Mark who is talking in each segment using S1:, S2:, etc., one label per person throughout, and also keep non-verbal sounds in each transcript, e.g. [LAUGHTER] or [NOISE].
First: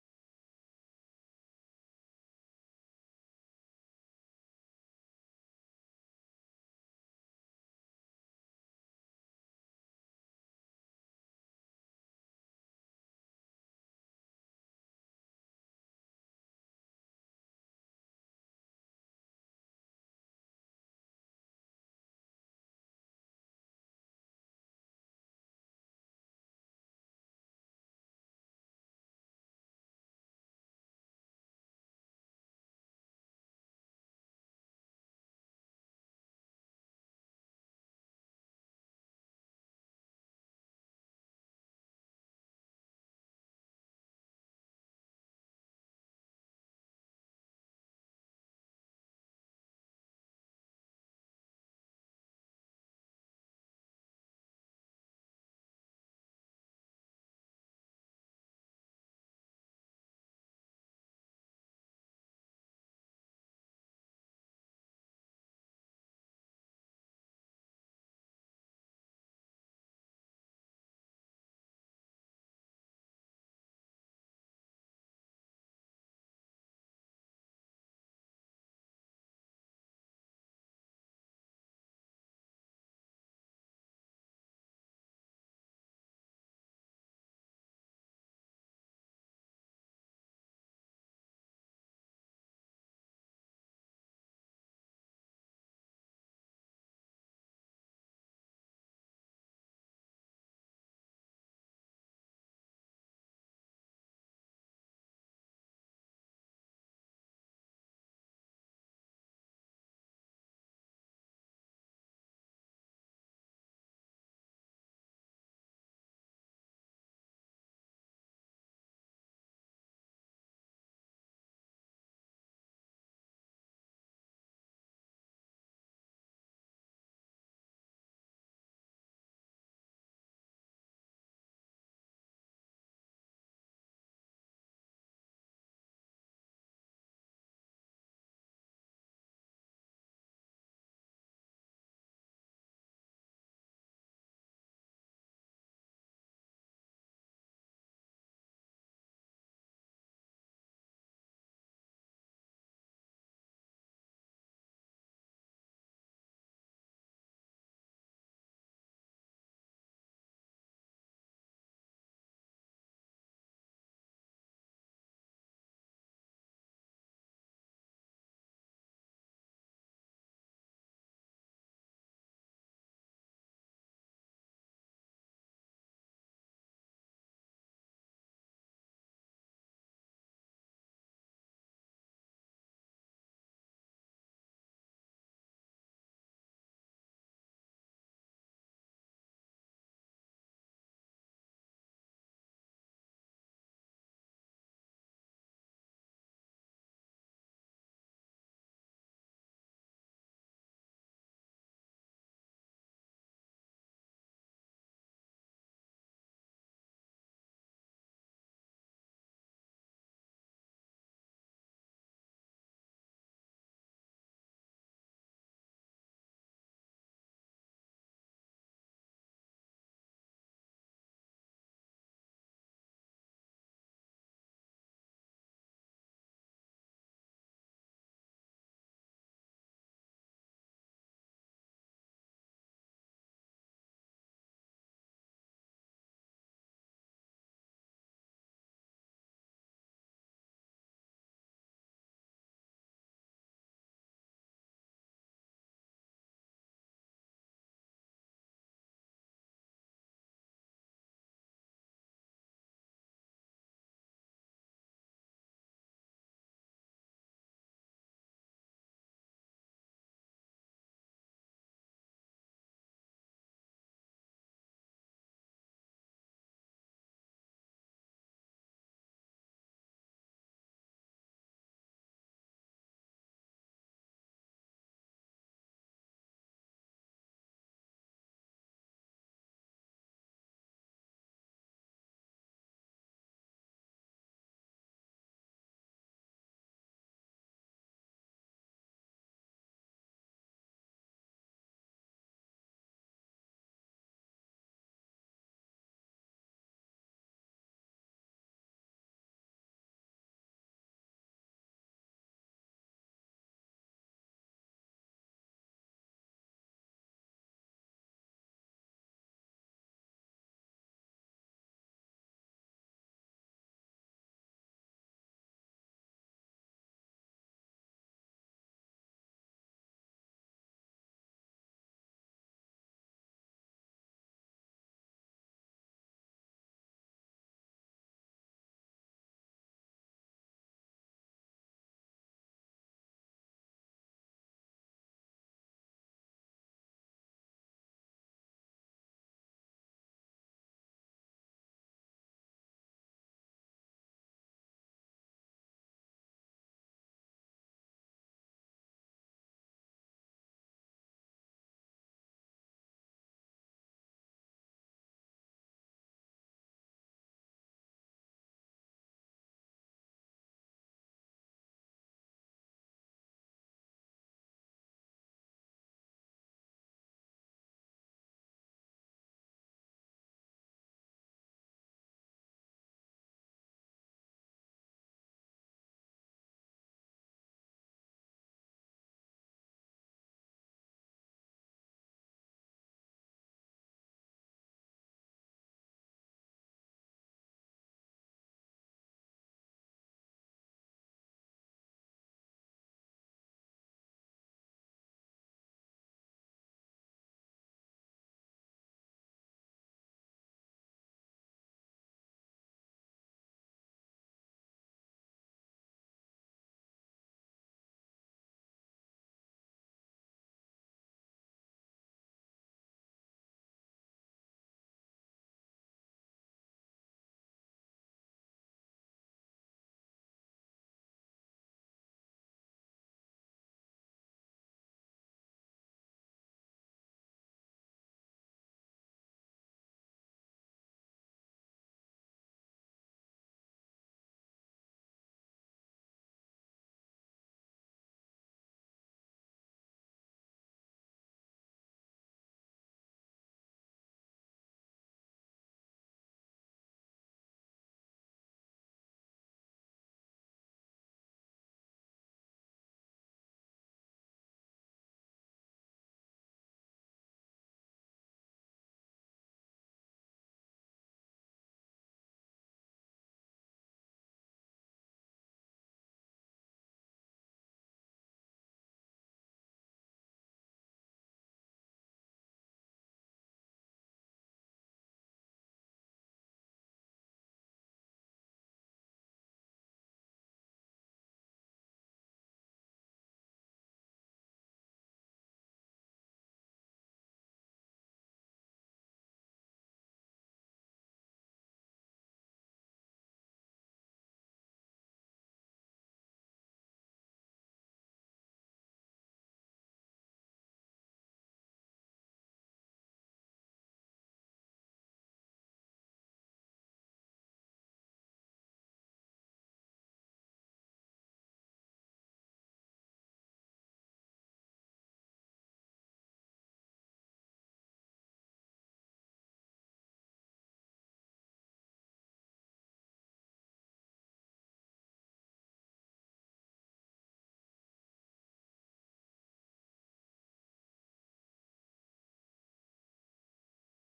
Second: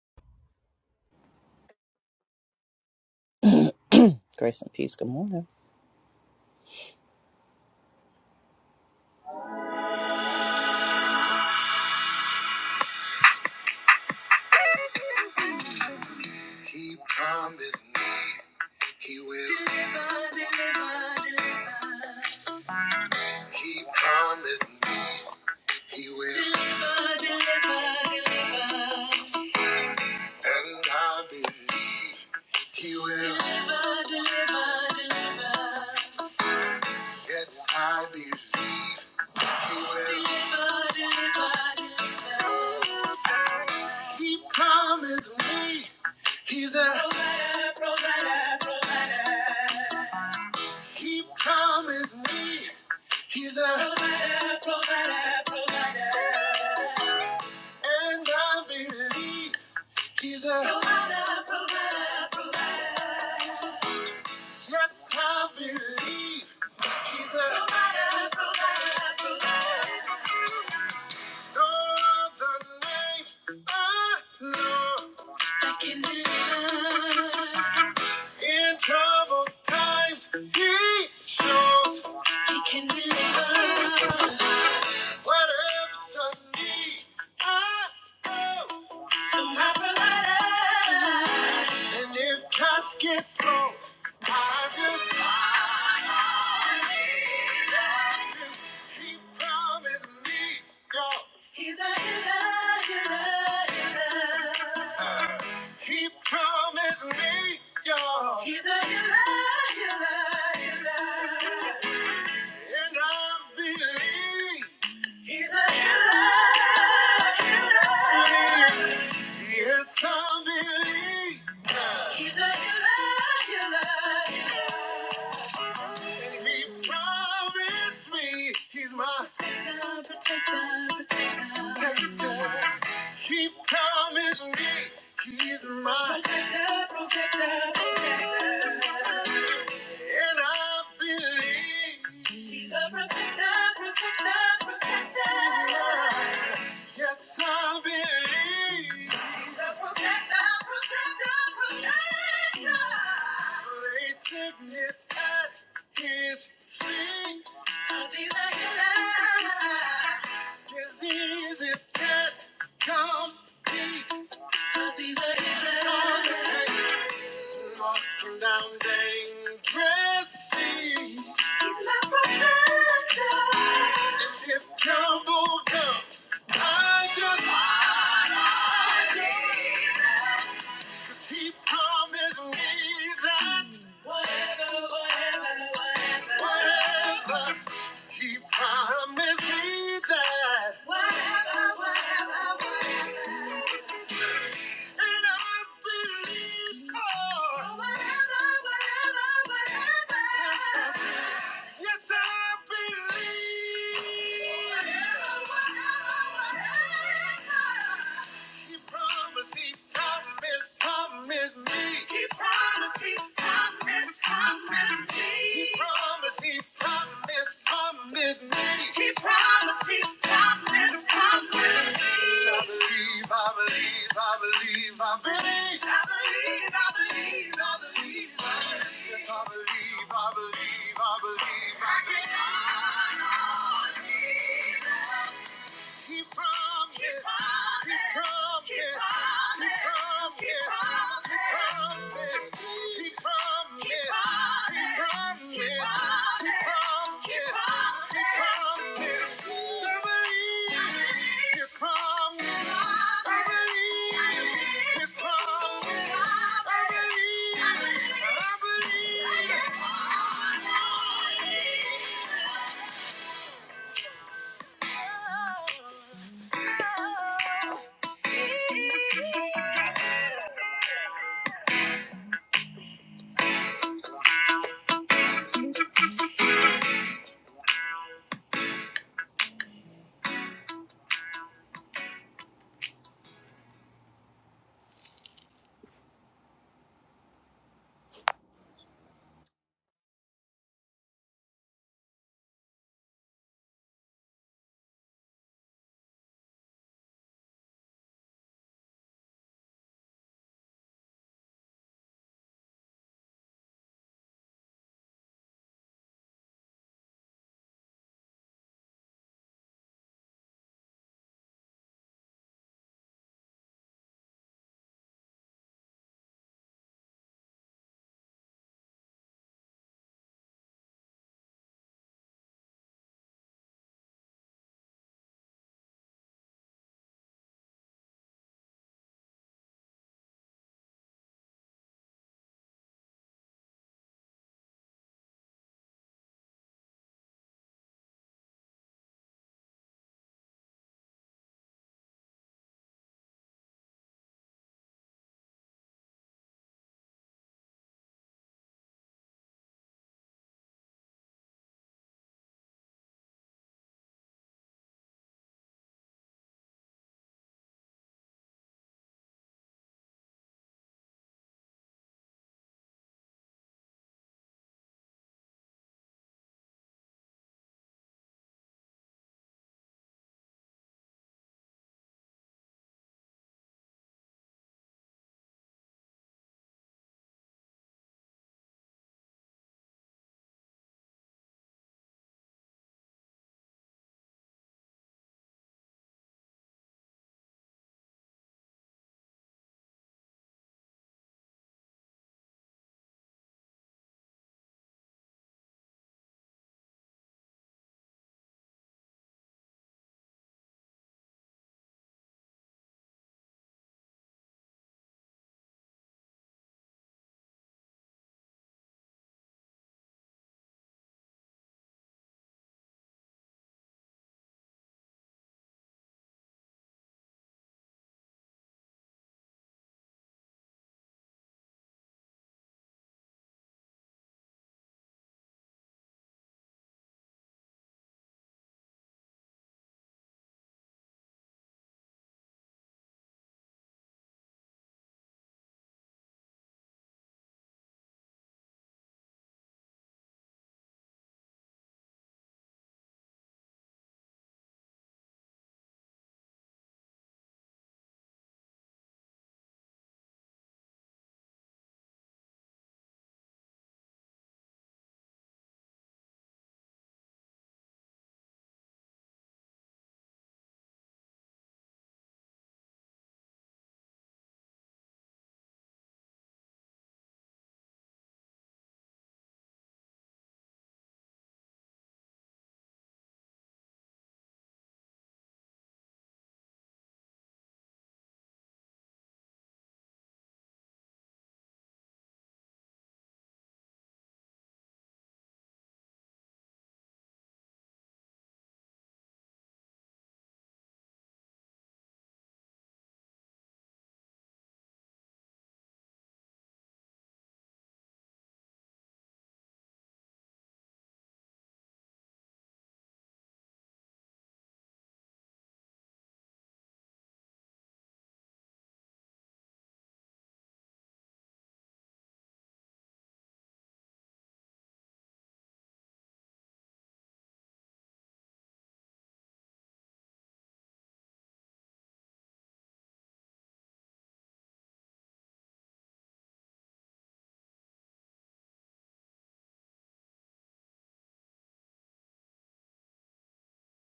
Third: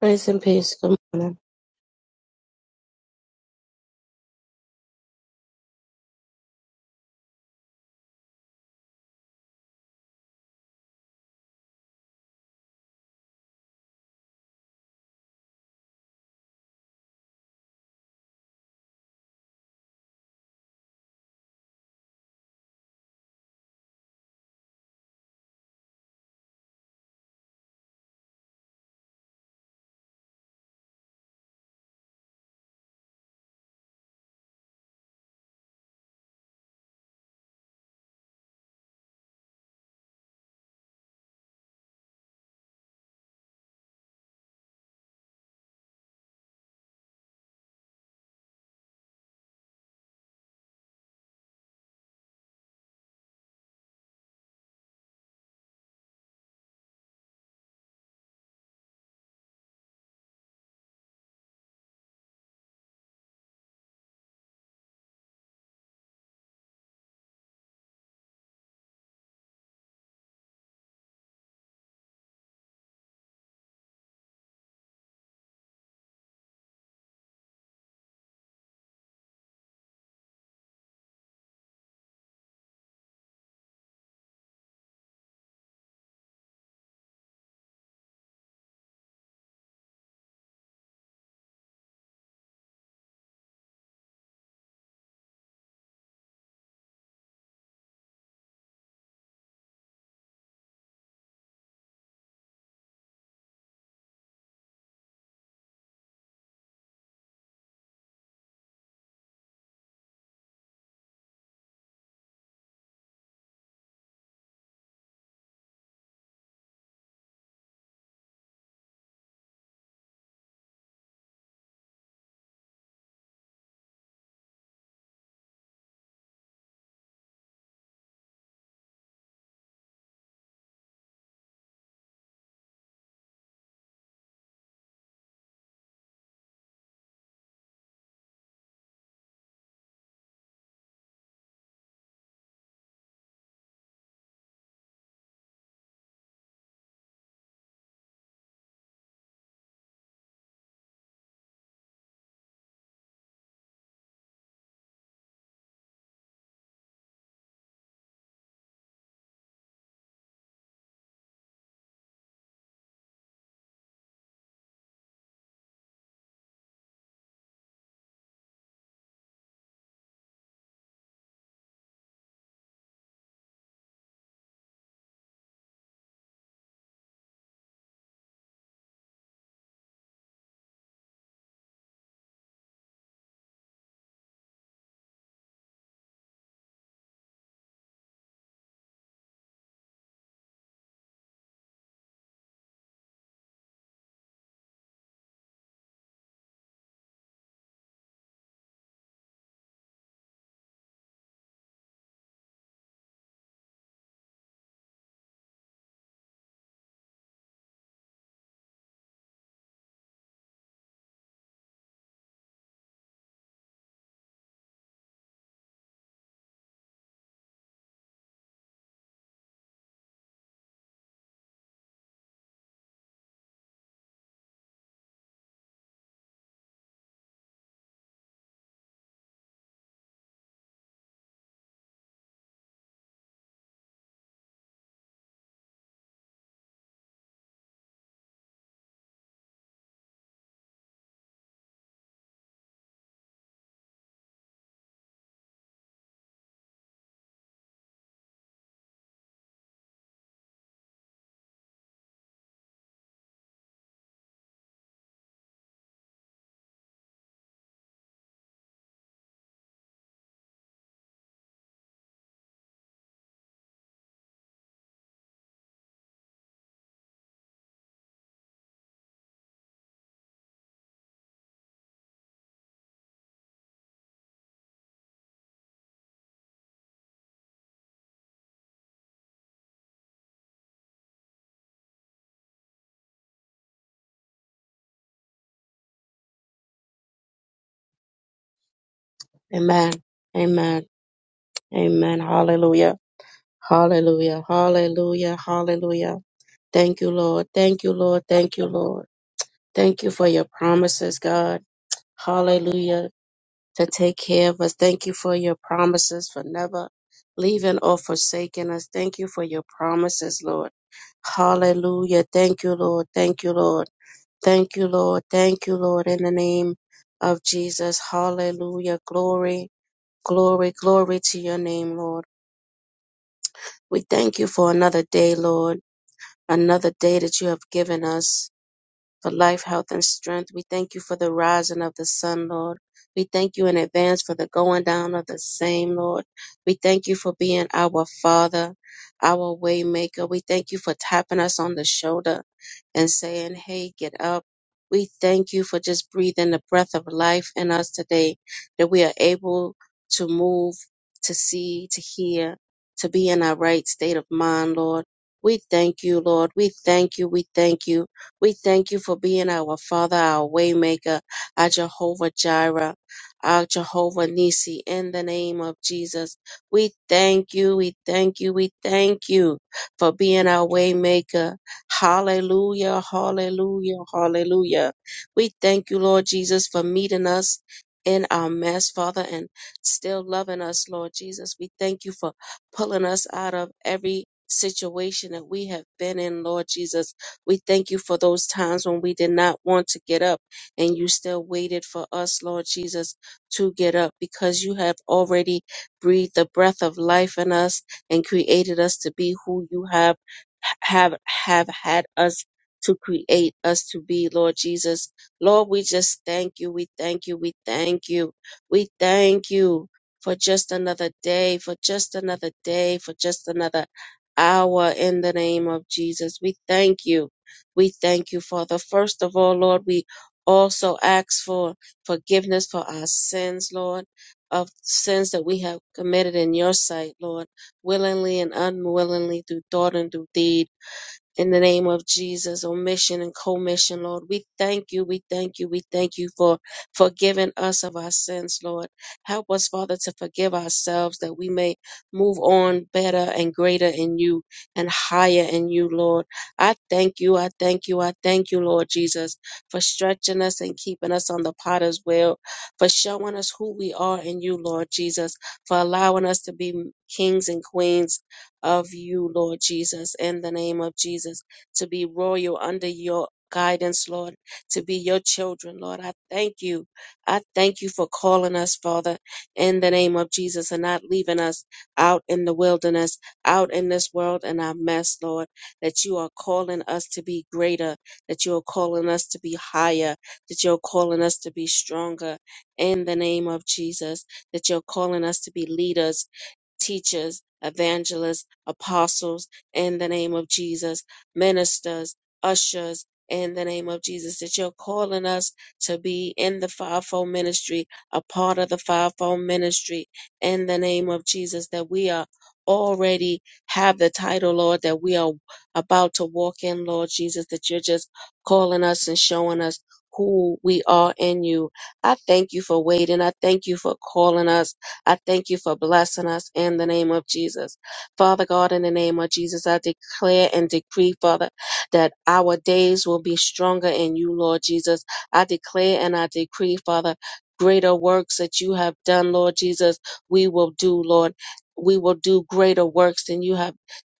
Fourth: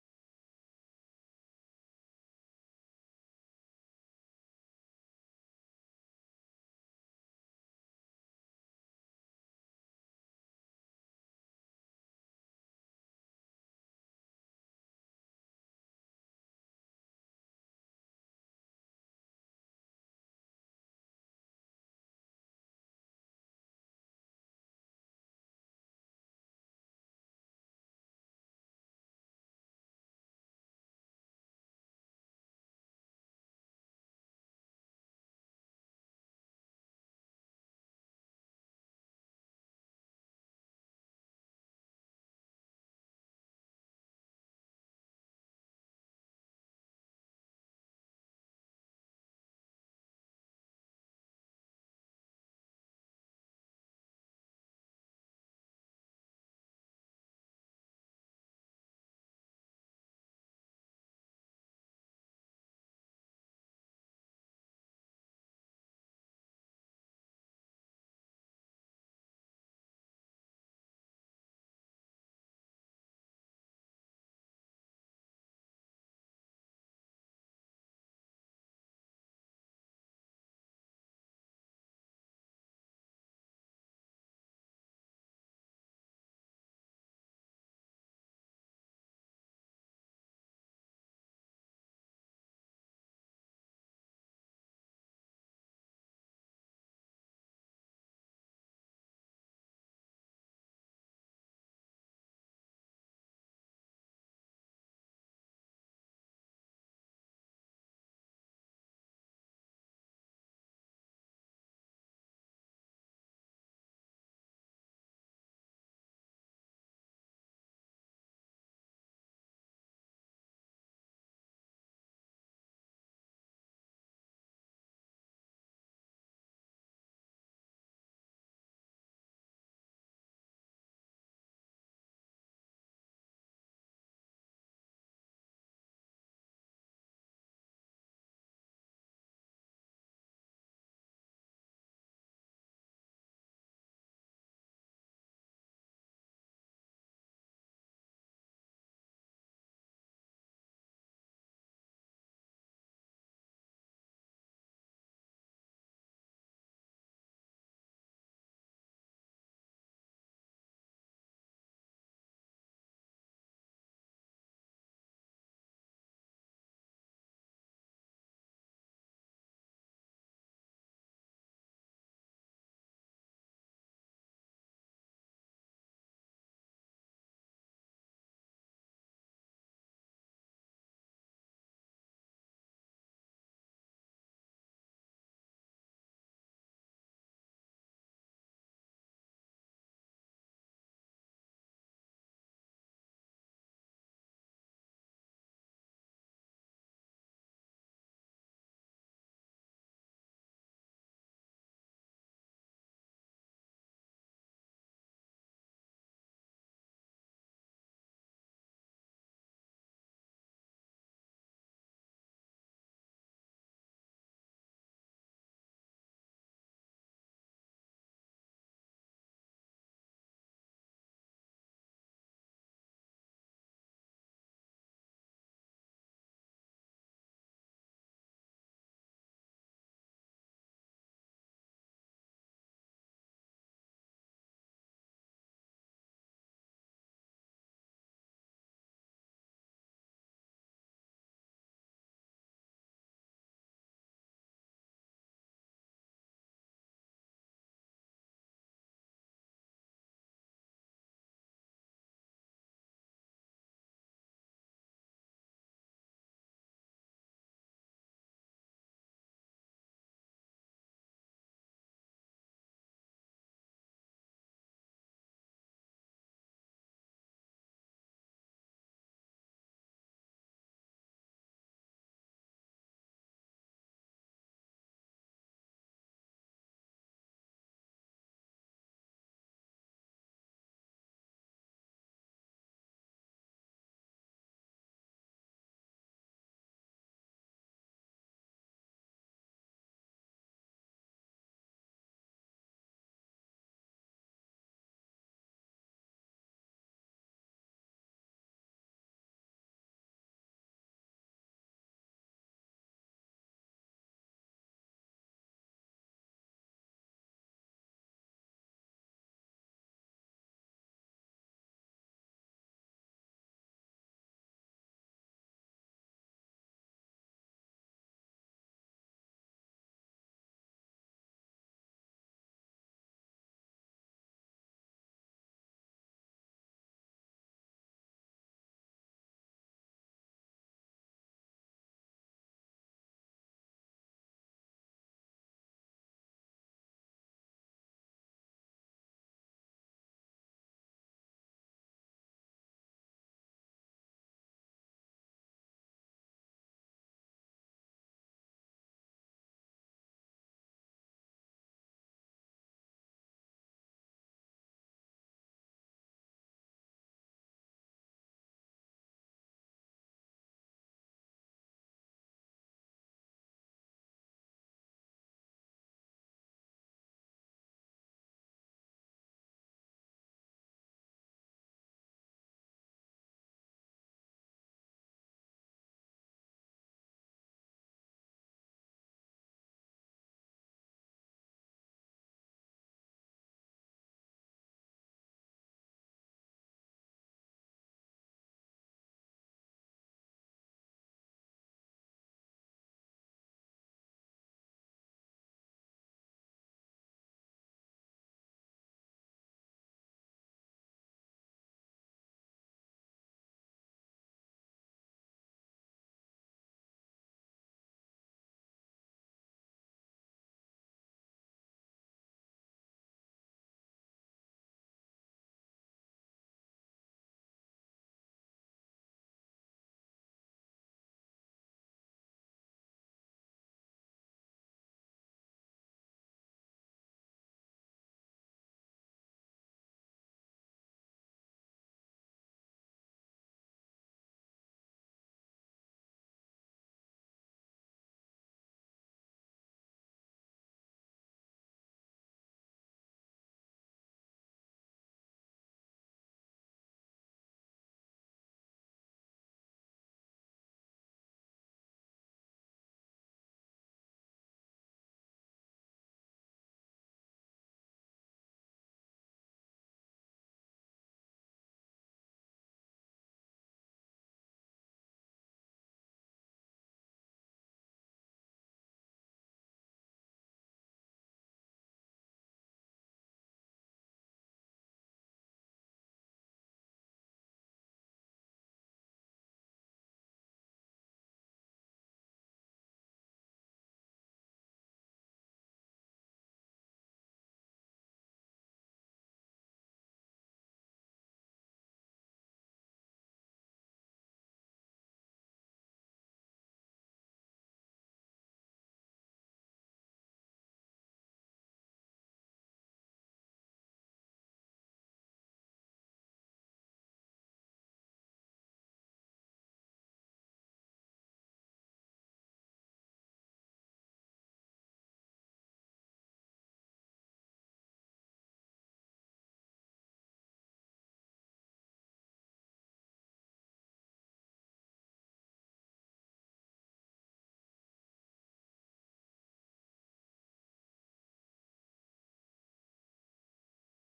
S1: Grace and peace. Good morning.
S2: Grace and peace. Good morning. He promised me he will deliver, deliver, deliver. He promised me he will deliver, deliver, deliver. And I believe he will deliver, deliver, deliver. Yes, I believe he will deliver, deliver, deliver. He promised me he's a provider, provider, provider. He promised me he's a and I believe he's a yes, I believe he's a no other name I know. I can deliver. In troubled times, he shows he can deliver. Whatever you need, I go to my provider. And if cash gets low, I just He promised me, God. He's a healer, healer, healer. He promised me, y'all. He's a healer, healer, healer. And I believe he's a healer, healer. Yes, I believe he's a healer, healer, healer. And he promised me he's my protector, protector, protector. protector. He promised me he's my protector, protector, protector. And I believe He's a protector, protector, protector. Yes, I believe He's a protector, protector, protector. Lay sickness at His feet. 'Cause He's a healer. Diseases can't compete. 'Cause He's a healer. Walking down dangerous He's my protector. And if trouble comes, I just I need us. Cause he promised me that whatever, whatever, whatever, whatever. He promised me that whatever, whatever, whatever. And I believe, God. For whatever, whatever, whatever. Yes, I believe. For whatever, whatever, whatever. He promised, he promised, promised me. He promised, he promised, promised me. He promised, he promised, promised me. He promised, he promised, promised me. I believe, I believe, I believe, I believe. I believe, I believe, I believe, I believe. Yes, I believe, I believe, I believe, I believe. I can only believe. He promised. He promised. He promised. He promised. He promised. He promised. He promised. He promised. He promised. We believe. He promised. We believe. He promised. I believe. I believe. I believe.
S1: Amen. Amen. Amen. Hallelujah. Hallelujah. Hallelujah. Hallelujah. Thank you, Lord. Thank you, Lord. Thank you, Lord. Thank you for your promises, God. Hallelujah. To take care of us. Thank you for your promises for never leaving or forsaking us. Thank you for your promises, Lord. Hallelujah. Thank you, Lord. Thank you, Lord. Thank you, Lord. Thank you, Lord. In the name of Jesus. Hallelujah. Glory. Glory, glory to your name, Lord. We thank you for another day, Lord, another day that you have given us for life, health, and strength. We thank you for the rising of the sun, Lord. We thank you in advance for the going down of the same, Lord. We thank you for being our Father, our Waymaker. We thank you for tapping us on the shoulder and saying, Hey, get up. We thank you for just breathing the breath of life in us today, that we are able to move, to see, to hear, to be in our right state of mind, Lord. We thank you, Lord. We thank you. We thank you we thank you for being our Father, our Waymaker, our Jehovah Jireh, our Jehovah Nisi. In the name of Jesus, we thank you, we thank you, we thank you for being our Waymaker. Hallelujah, hallelujah, hallelujah. We thank you, Lord Jesus, for meeting us. In our mess, Father, and still loving us, Lord Jesus. We thank you for pulling us out of every situation that we have been in, Lord Jesus we thank you for those times when we did not want to get up and you still waited for us, Lord Jesus, to get up because you have already breathed the breath of life in us and created us to be who you have have have had us to create us to be, Lord Jesus. Lord, we just thank you. We thank you. We thank you. We thank you for just another day, for just another day, for just another hour in the name of Jesus. We thank you. We thank you, Father. First of all, Lord, we also ask for forgiveness for our sins, Lord, of sins that we have committed in your sight, Lord, willingly and unwillingly, through thought and through deed in the name of Jesus, omission and commission, Lord. We thank you, we thank you, we thank you for forgiving us of our sins, Lord. Help us, Father, to forgive ourselves that we may move on better and greater in you and higher in you, Lord. I thank you, I thank you, I thank you, Lord Jesus, for stretching us and keeping us on the potter's wheel, for showing us who we are in you, Lord Jesus, for allowing us to be kings and queens of you, Lord Jesus, in the name of Jesus, to be royal under your guidance, Lord, to be your children, Lord. I thank you. I thank you for calling us, Father, in the name of Jesus, and not leaving us out in the wilderness, out in this world and our mess, Lord, that you are calling us to be greater, that you are calling us to be higher, that you're calling us to be stronger in the name of Jesus, that you're calling us to be leaders teachers, evangelists, apostles in the name of Jesus, ministers, ushers in the name of Jesus, that you're calling us to be in the fivefold ministry, a part of the fivefold ministry in the name of Jesus, that we are already have the title, Lord, that we are about to walk in, Lord Jesus, that you're just calling us and showing us who we are in you. I thank you for waiting. I thank you for calling us. I thank you for blessing us in the name of Jesus. Father God, in the name of Jesus, I declare and decree, Father, that our days will be stronger in you, Lord Jesus. I declare and I decree, Father, greater works that you have done, Lord Jesus, we will do, Lord. We will do greater works than you have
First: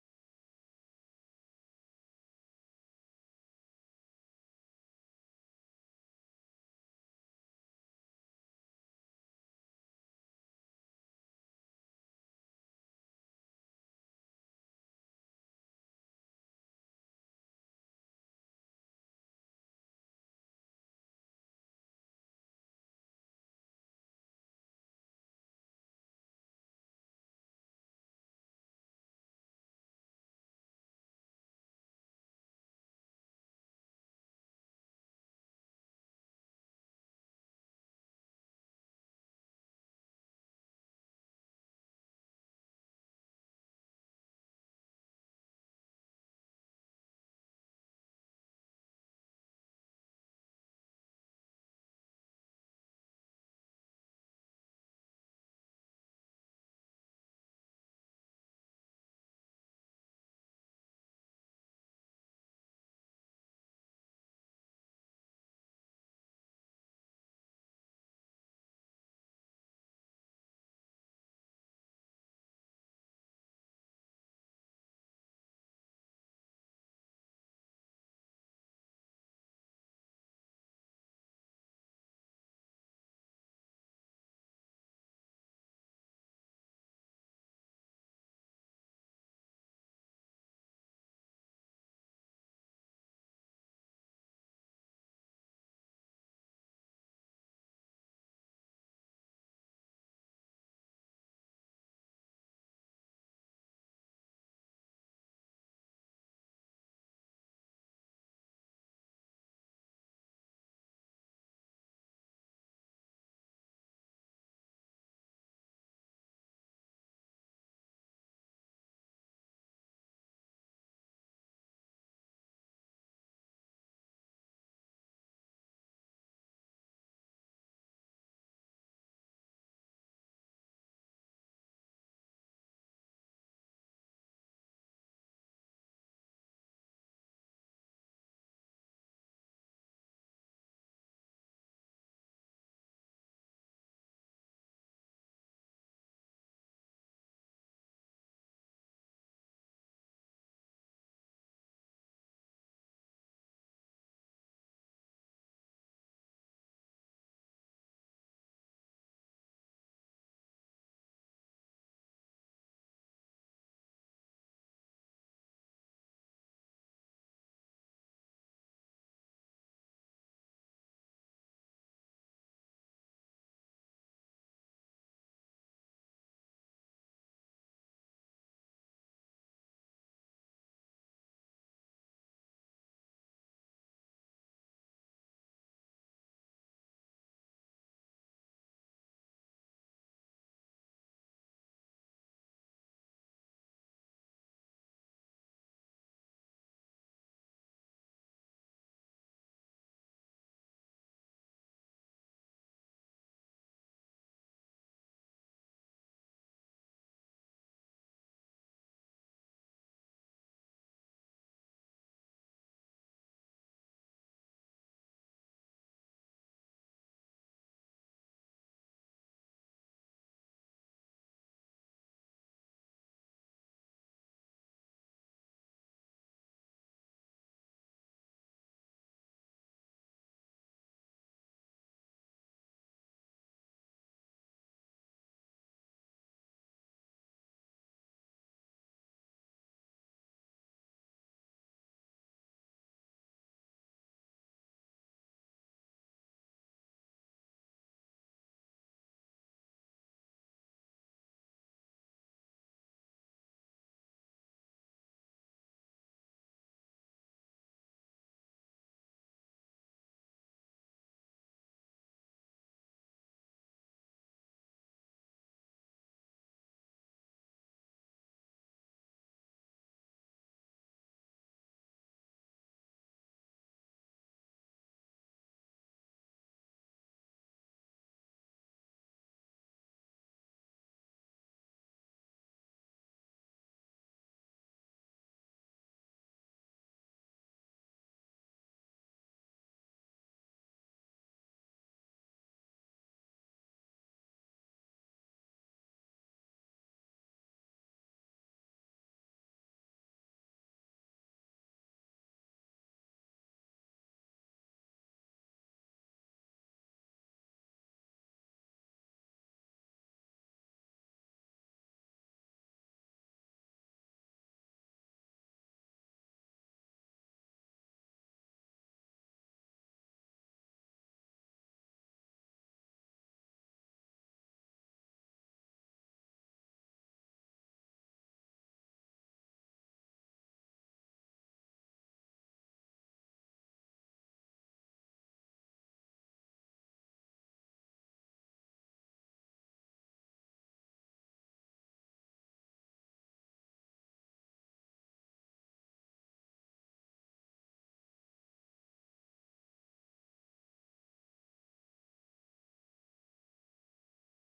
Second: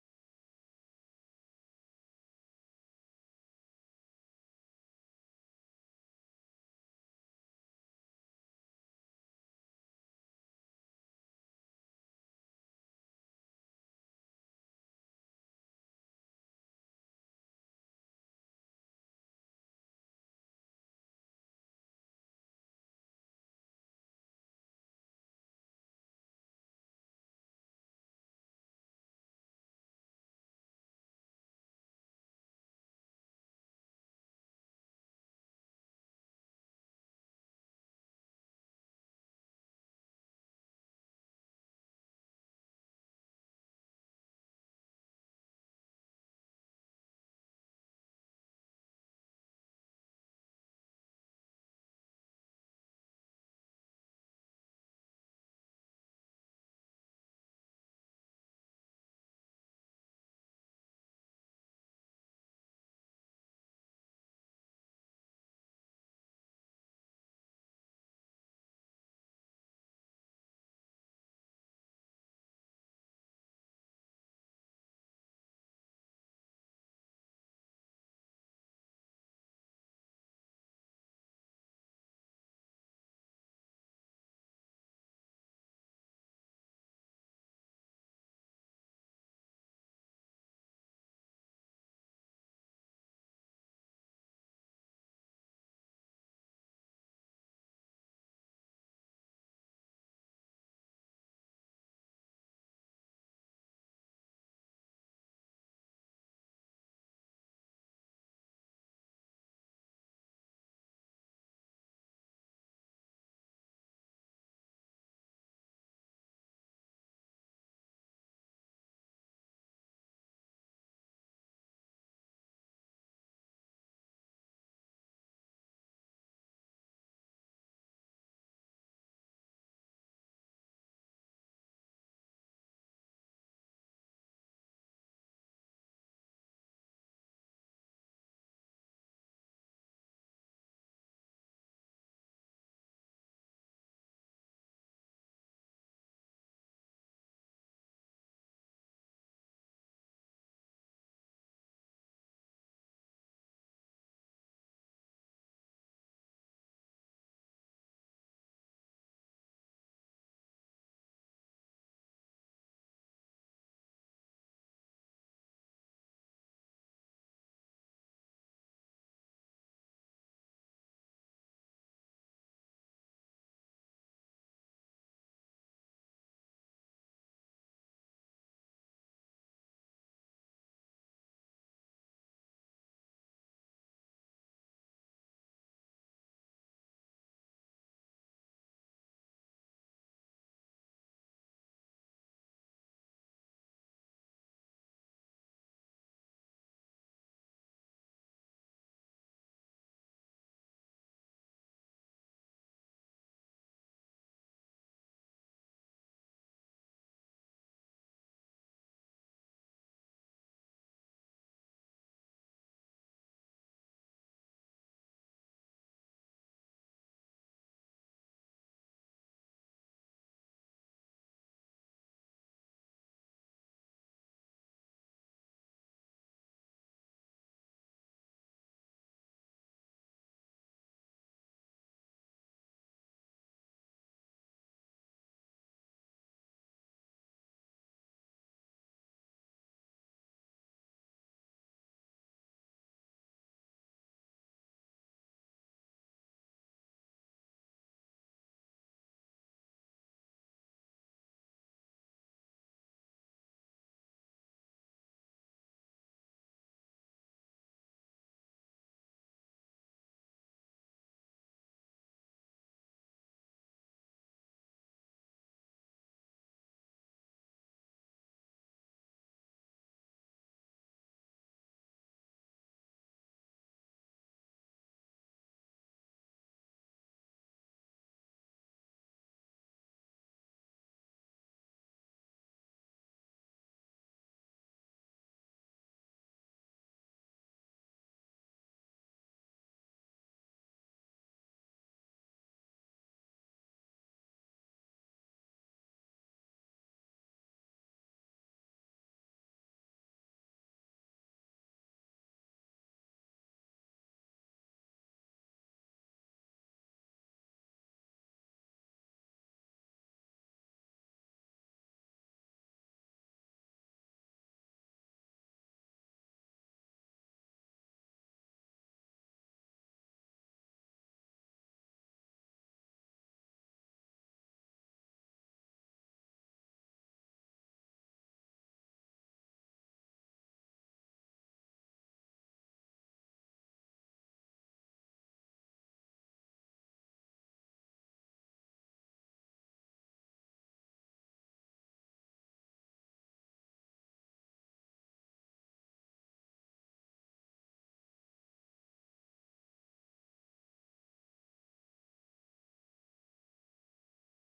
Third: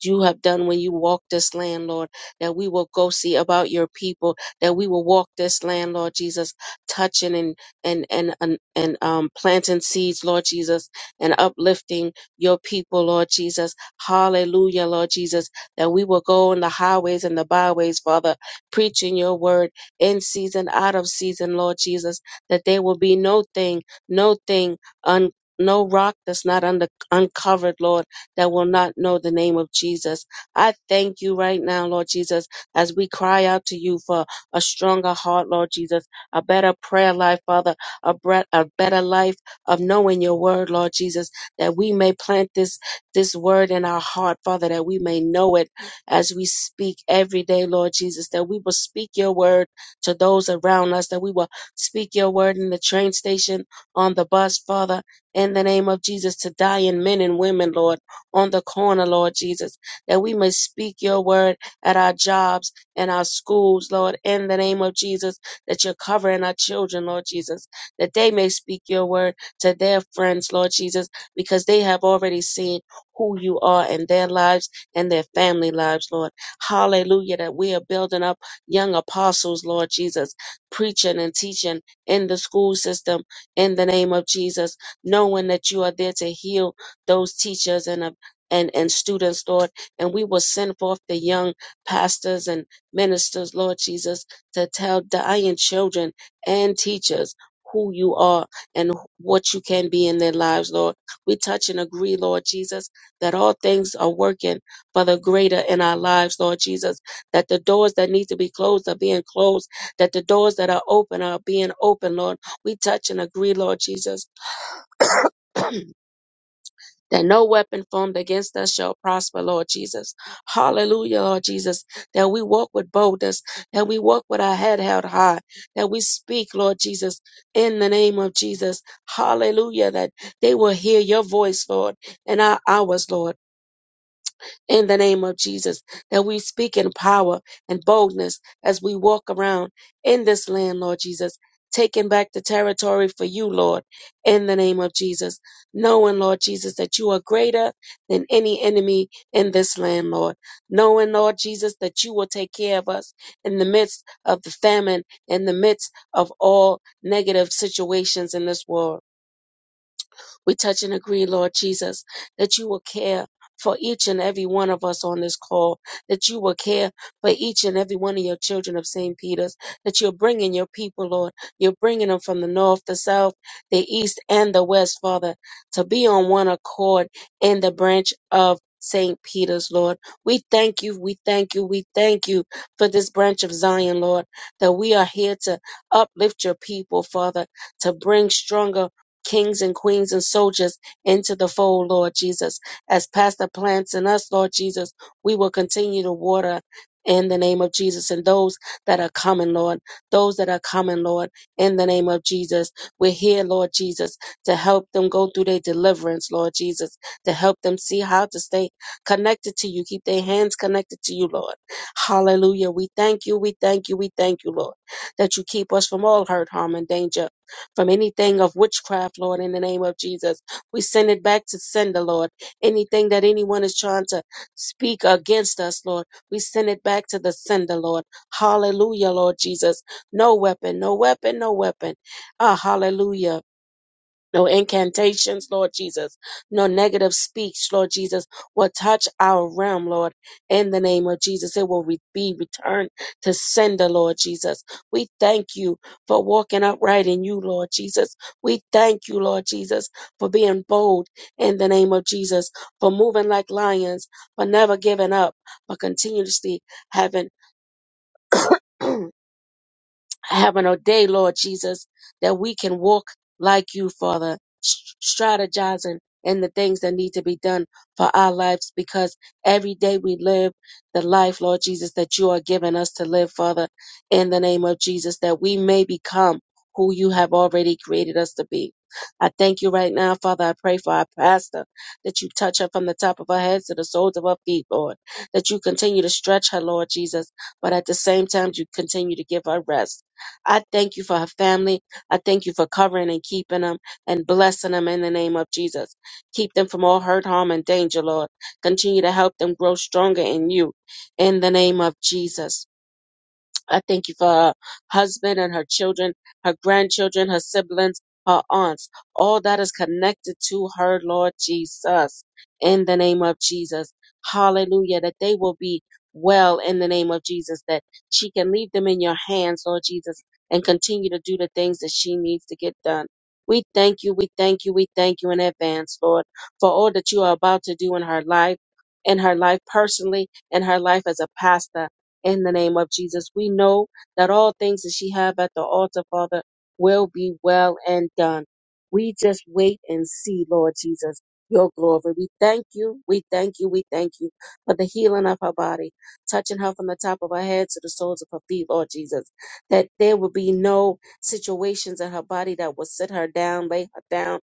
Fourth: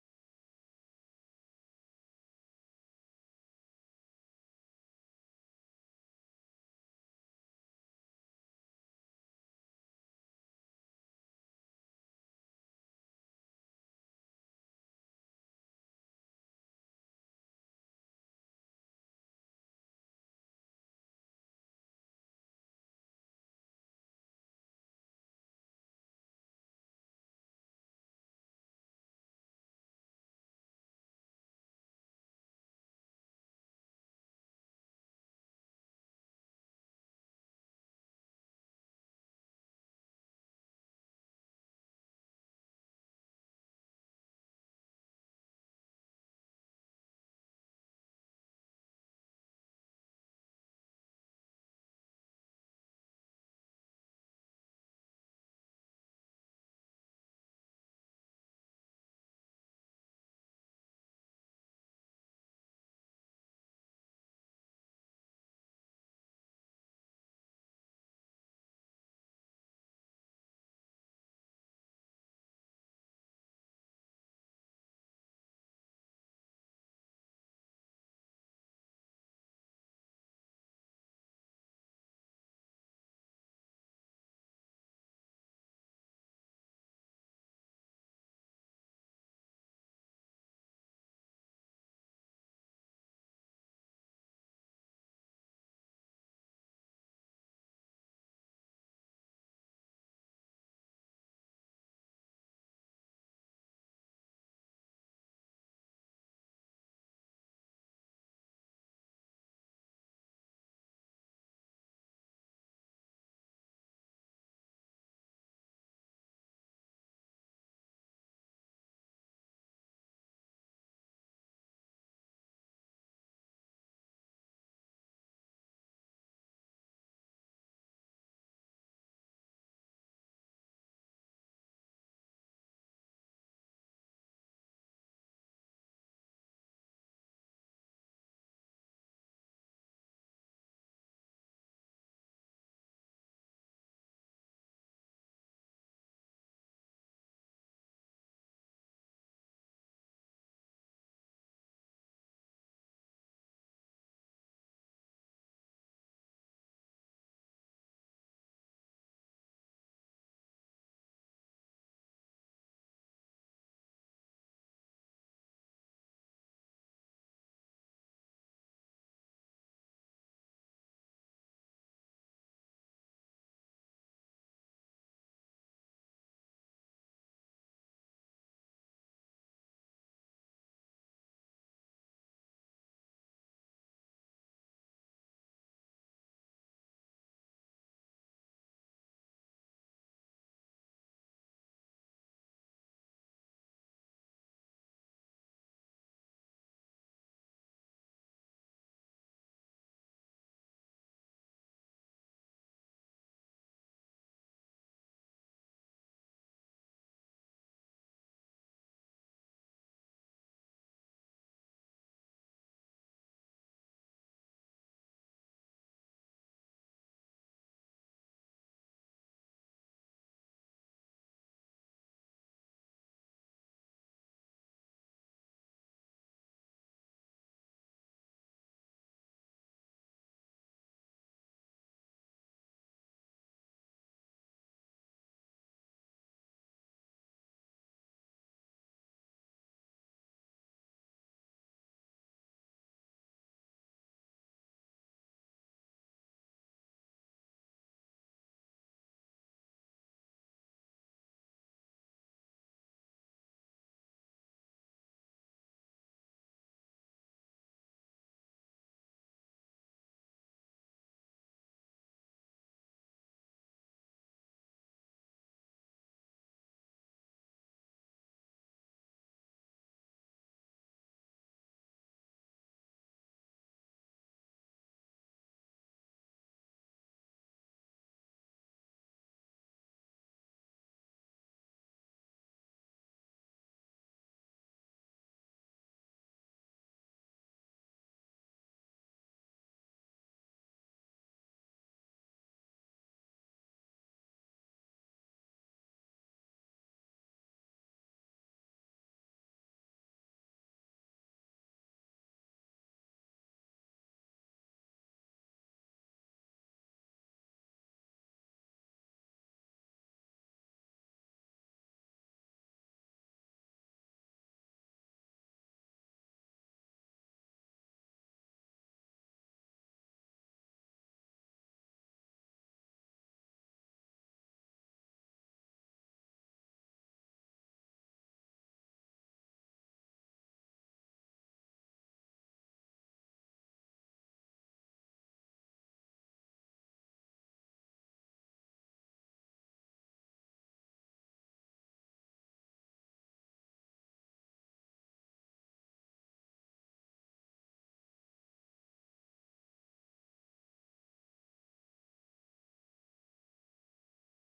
S1: you have done when you walked this land, Lord, that we will go see about your people, that we will walk this land, Lord Jesus, touching and and and and, and um, planting seeds, Lord Jesus, and uplifting your people, Lord Jesus. Hallelujah, Lord Jesus, that we will go in the highways and the byways, Father, preaching your word in season, out of season, Lord Jesus, that there will be no thing, no thing un no rock that's not under, uncovered, Lord, that will not know the name of Jesus. I thank you right now, Lord Jesus, as we cry out to you for a stronger heart, Lord Jesus, a better prayer life, Father a, bre- a better life of knowing your word, Lord Jesus, that we may plant this, this word in our heart, Father, that we may know it as we speak every day, Lord Jesus, that we will speak your word to those around us, that we will speak your word in the train station, on the bus, Father, in the name of Jesus, to dying men and women, Lord, on the corner, Lord Jesus, that we may speak your word at our jobs and our schools, Lord, in the name of Jesus, that you're covering our children, Lord Jesus that they may speak your word to their friends, Lord Jesus, because they have already seen who you are in their lives and their family lives, Lord. Hallelujah, that we are building up young apostles, Lord Jesus, preaching and teaching in the school system in the name of Jesus, knowing that you are there to heal those teachers and uh, and, and students, Lord, and we will send forth the young pastors and ministers, Lord Jesus, to tell dying children and teachers who you are and what you can be in their lives, Lord. We touch and agree, Lord Jesus, that all things are working for the greater in our lives, Lord Jesus, that the doors that need to be closed are being closed, that the doors that are open are being open, Lord. We touch and agree, Lord Jesus. [CLEARS THROAT] [COUGHS] that no weapon formed against us shall prosper, Lord Jesus. Hallelujah, Lord Jesus, that we walk with boldness, that we walk with our head held high, that we speak, Lord Jesus, in the name of Jesus. Hallelujah, that they will hear your voice, Lord, in our hours, Lord in the name of Jesus, that we speak in power and boldness as we walk around in this land, Lord Jesus, taking back the territory for you, Lord, in the name of Jesus, knowing, Lord Jesus, that you are greater than any enemy in this land, Lord, knowing, Lord Jesus, that you will take care of us in the midst of the famine, in the midst of all negative situations in this world. We touch and agree, Lord Jesus, that you will care for each and every one of us on this call, that you will care for each and every one of your children of St. Peter's, that you're bringing your people, Lord. You're bringing them from the north, the south, the east, and the west, Father, to be on one accord in the branch of St. Peter's, Lord. We thank you, we thank you, we thank you for this branch of Zion, Lord, that we are here to uplift your people, Father, to bring stronger kings and queens and soldiers into the fold, Lord Jesus. As Pastor plants in us, Lord Jesus, we will continue to water in the name of Jesus. And those that are coming, Lord, those that are coming, Lord, in the name of Jesus, we're here, Lord Jesus, to help them go through their deliverance, Lord Jesus, to help them see how to stay connected to you. Keep their hands connected to you, Lord. Hallelujah. We thank you. We thank you. We thank you, Lord, that you keep us from all hurt, harm, and danger from anything of witchcraft, Lord, in the name of Jesus. We send it back to sender, Lord. Anything that anyone is trying to speak against us, Lord, we send it back to the sender, Lord. Hallelujah, Lord Jesus. No weapon, no weapon, no weapon. Ah, hallelujah no incantations, Lord Jesus, no negative speech, Lord Jesus, will touch our realm, Lord, in the name of Jesus. It will re- be returned to sender, Lord Jesus. We thank you for walking upright in you, Lord Jesus. We thank you, Lord Jesus, for being bold in the name of Jesus, for moving like lions, for never giving up, for continuously having [CLEARS THROAT] have an day, Lord Jesus, that we can walk like you, Father, s- strategizing in the things that need to be done for our lives because every day we live the life, Lord Jesus, that you are giving us to live, Father, in the name of Jesus, that we may become who you have already created us to be. I thank you right now, Father. I pray for our pastor that you touch her from the top of her head to the soles of her feet, Lord. That you continue to stretch her, Lord Jesus, but at the same time, you continue to give her rest I thank you for her family. I thank you for covering and keeping them and blessing them in the name of Jesus. Keep them from all hurt, harm, and danger, Lord. Continue to help them grow stronger in you in the name of Jesus. I thank you for her husband and her children, her grandchildren, her siblings, her aunts, all that is connected to her, Lord Jesus, in the name of Jesus. Hallelujah. That they will be well in the name of Jesus, that she can leave them in your hands, Lord Jesus, and continue to do the things that she needs to get done. We thank you, we thank you, we thank you in advance, Lord, for all that you are about to do in her life, in her life personally, in her life as a pastor in the name of Jesus. We know that all things that she have at the altar, Father, will be well and done. We just wait and see, Lord Jesus, your glory. We thank you, we thank you, we thank you for the healing of her body, touching her from the top of her head to the soles of her feet, Lord Jesus. That there will be no situations in her body that will sit her down, lay her down,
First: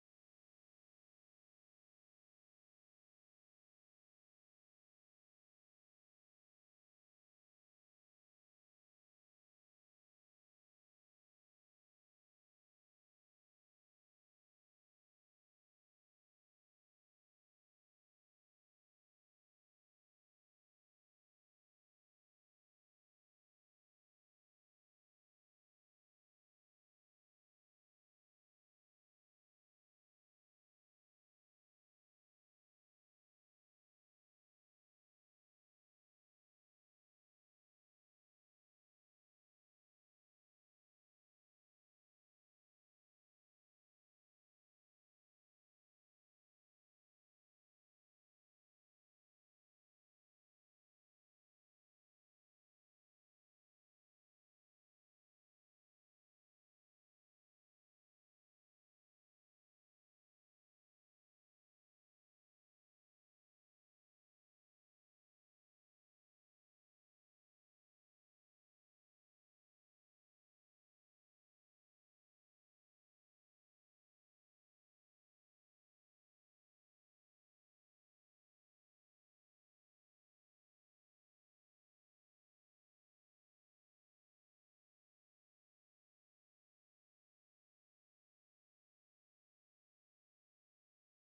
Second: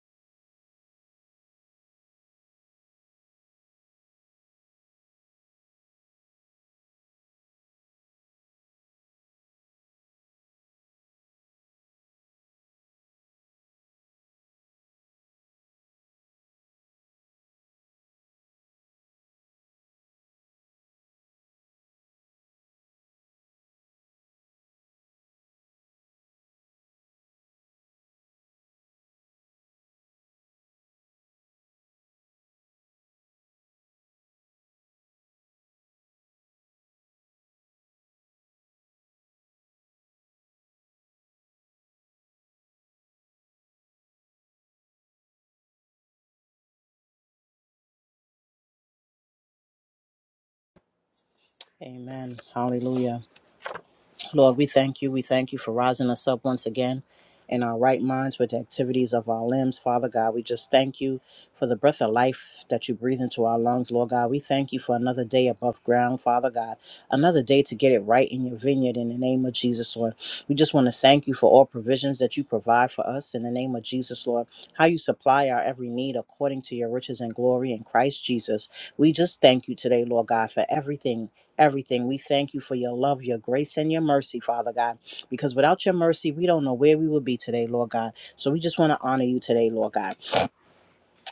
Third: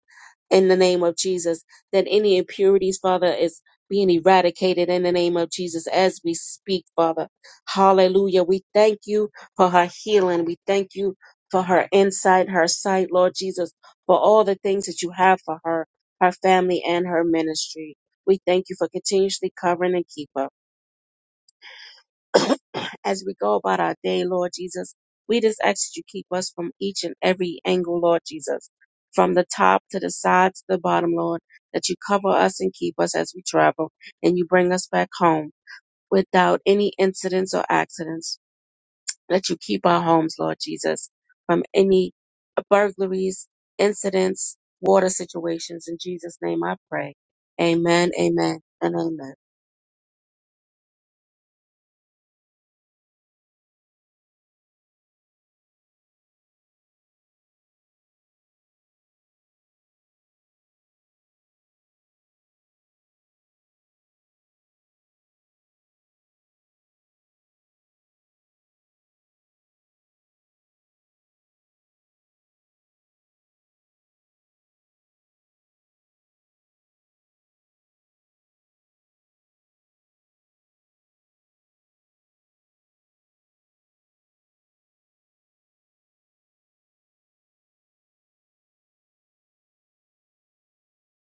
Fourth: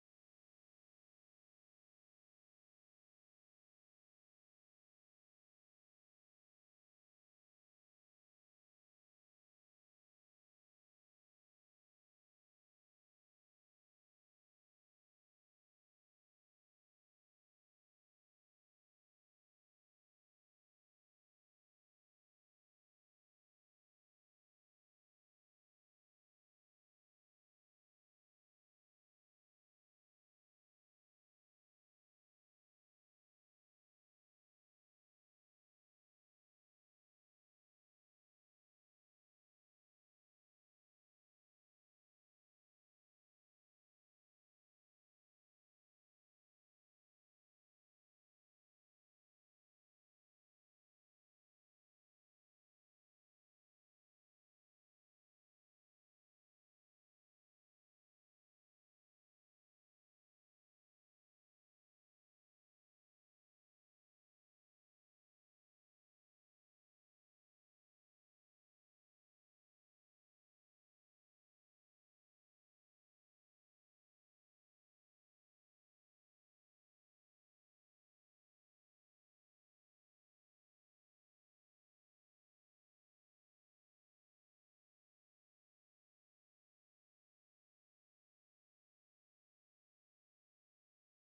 S1: in the name of Jesus. That any impurities, Father, is being eradicated in the name of Jesus as we speak, Father. Hallelujah. We thank you for her healing. We thank you for her insight, her sight, Lord Jesus, for all the things that you have for her, her family, and her ministry. We thank you for continuously covering and keeping her as we go about our day, Lord Jesus. We just ask that you keep us from each and every angle, Lord Jesus, from the top to the side to the bottom, Lord, that you cover us and keep us as we travel and you bring us back home without any incidents or accidents. That you keep our homes, Lord Jesus, from any burglaries, incidents, water situations. In Jesus' name I pray. Amen, amen, and amen.
S2: Amen. Hallelujah. Lord, we thank you. We thank you for rising us up once again in our right minds with the activities of our limbs. Father God, we just thank you for the breath of life that you breathe into our lungs, Lord God. We thank you for another day above ground, Father God, another day to get it right in your vineyard in the name of Jesus, Lord. We just want to thank you for all provisions that you provide for us in the name of Jesus, Lord. How you supply our every need according to your riches and glory in Christ Jesus. We just thank you today, Lord God, for everything everything. We thank you for your love, your grace, and your mercy, Father God, because without your mercy, we don't know where we would be today, Lord God. So we just want to honor you today, Lord God.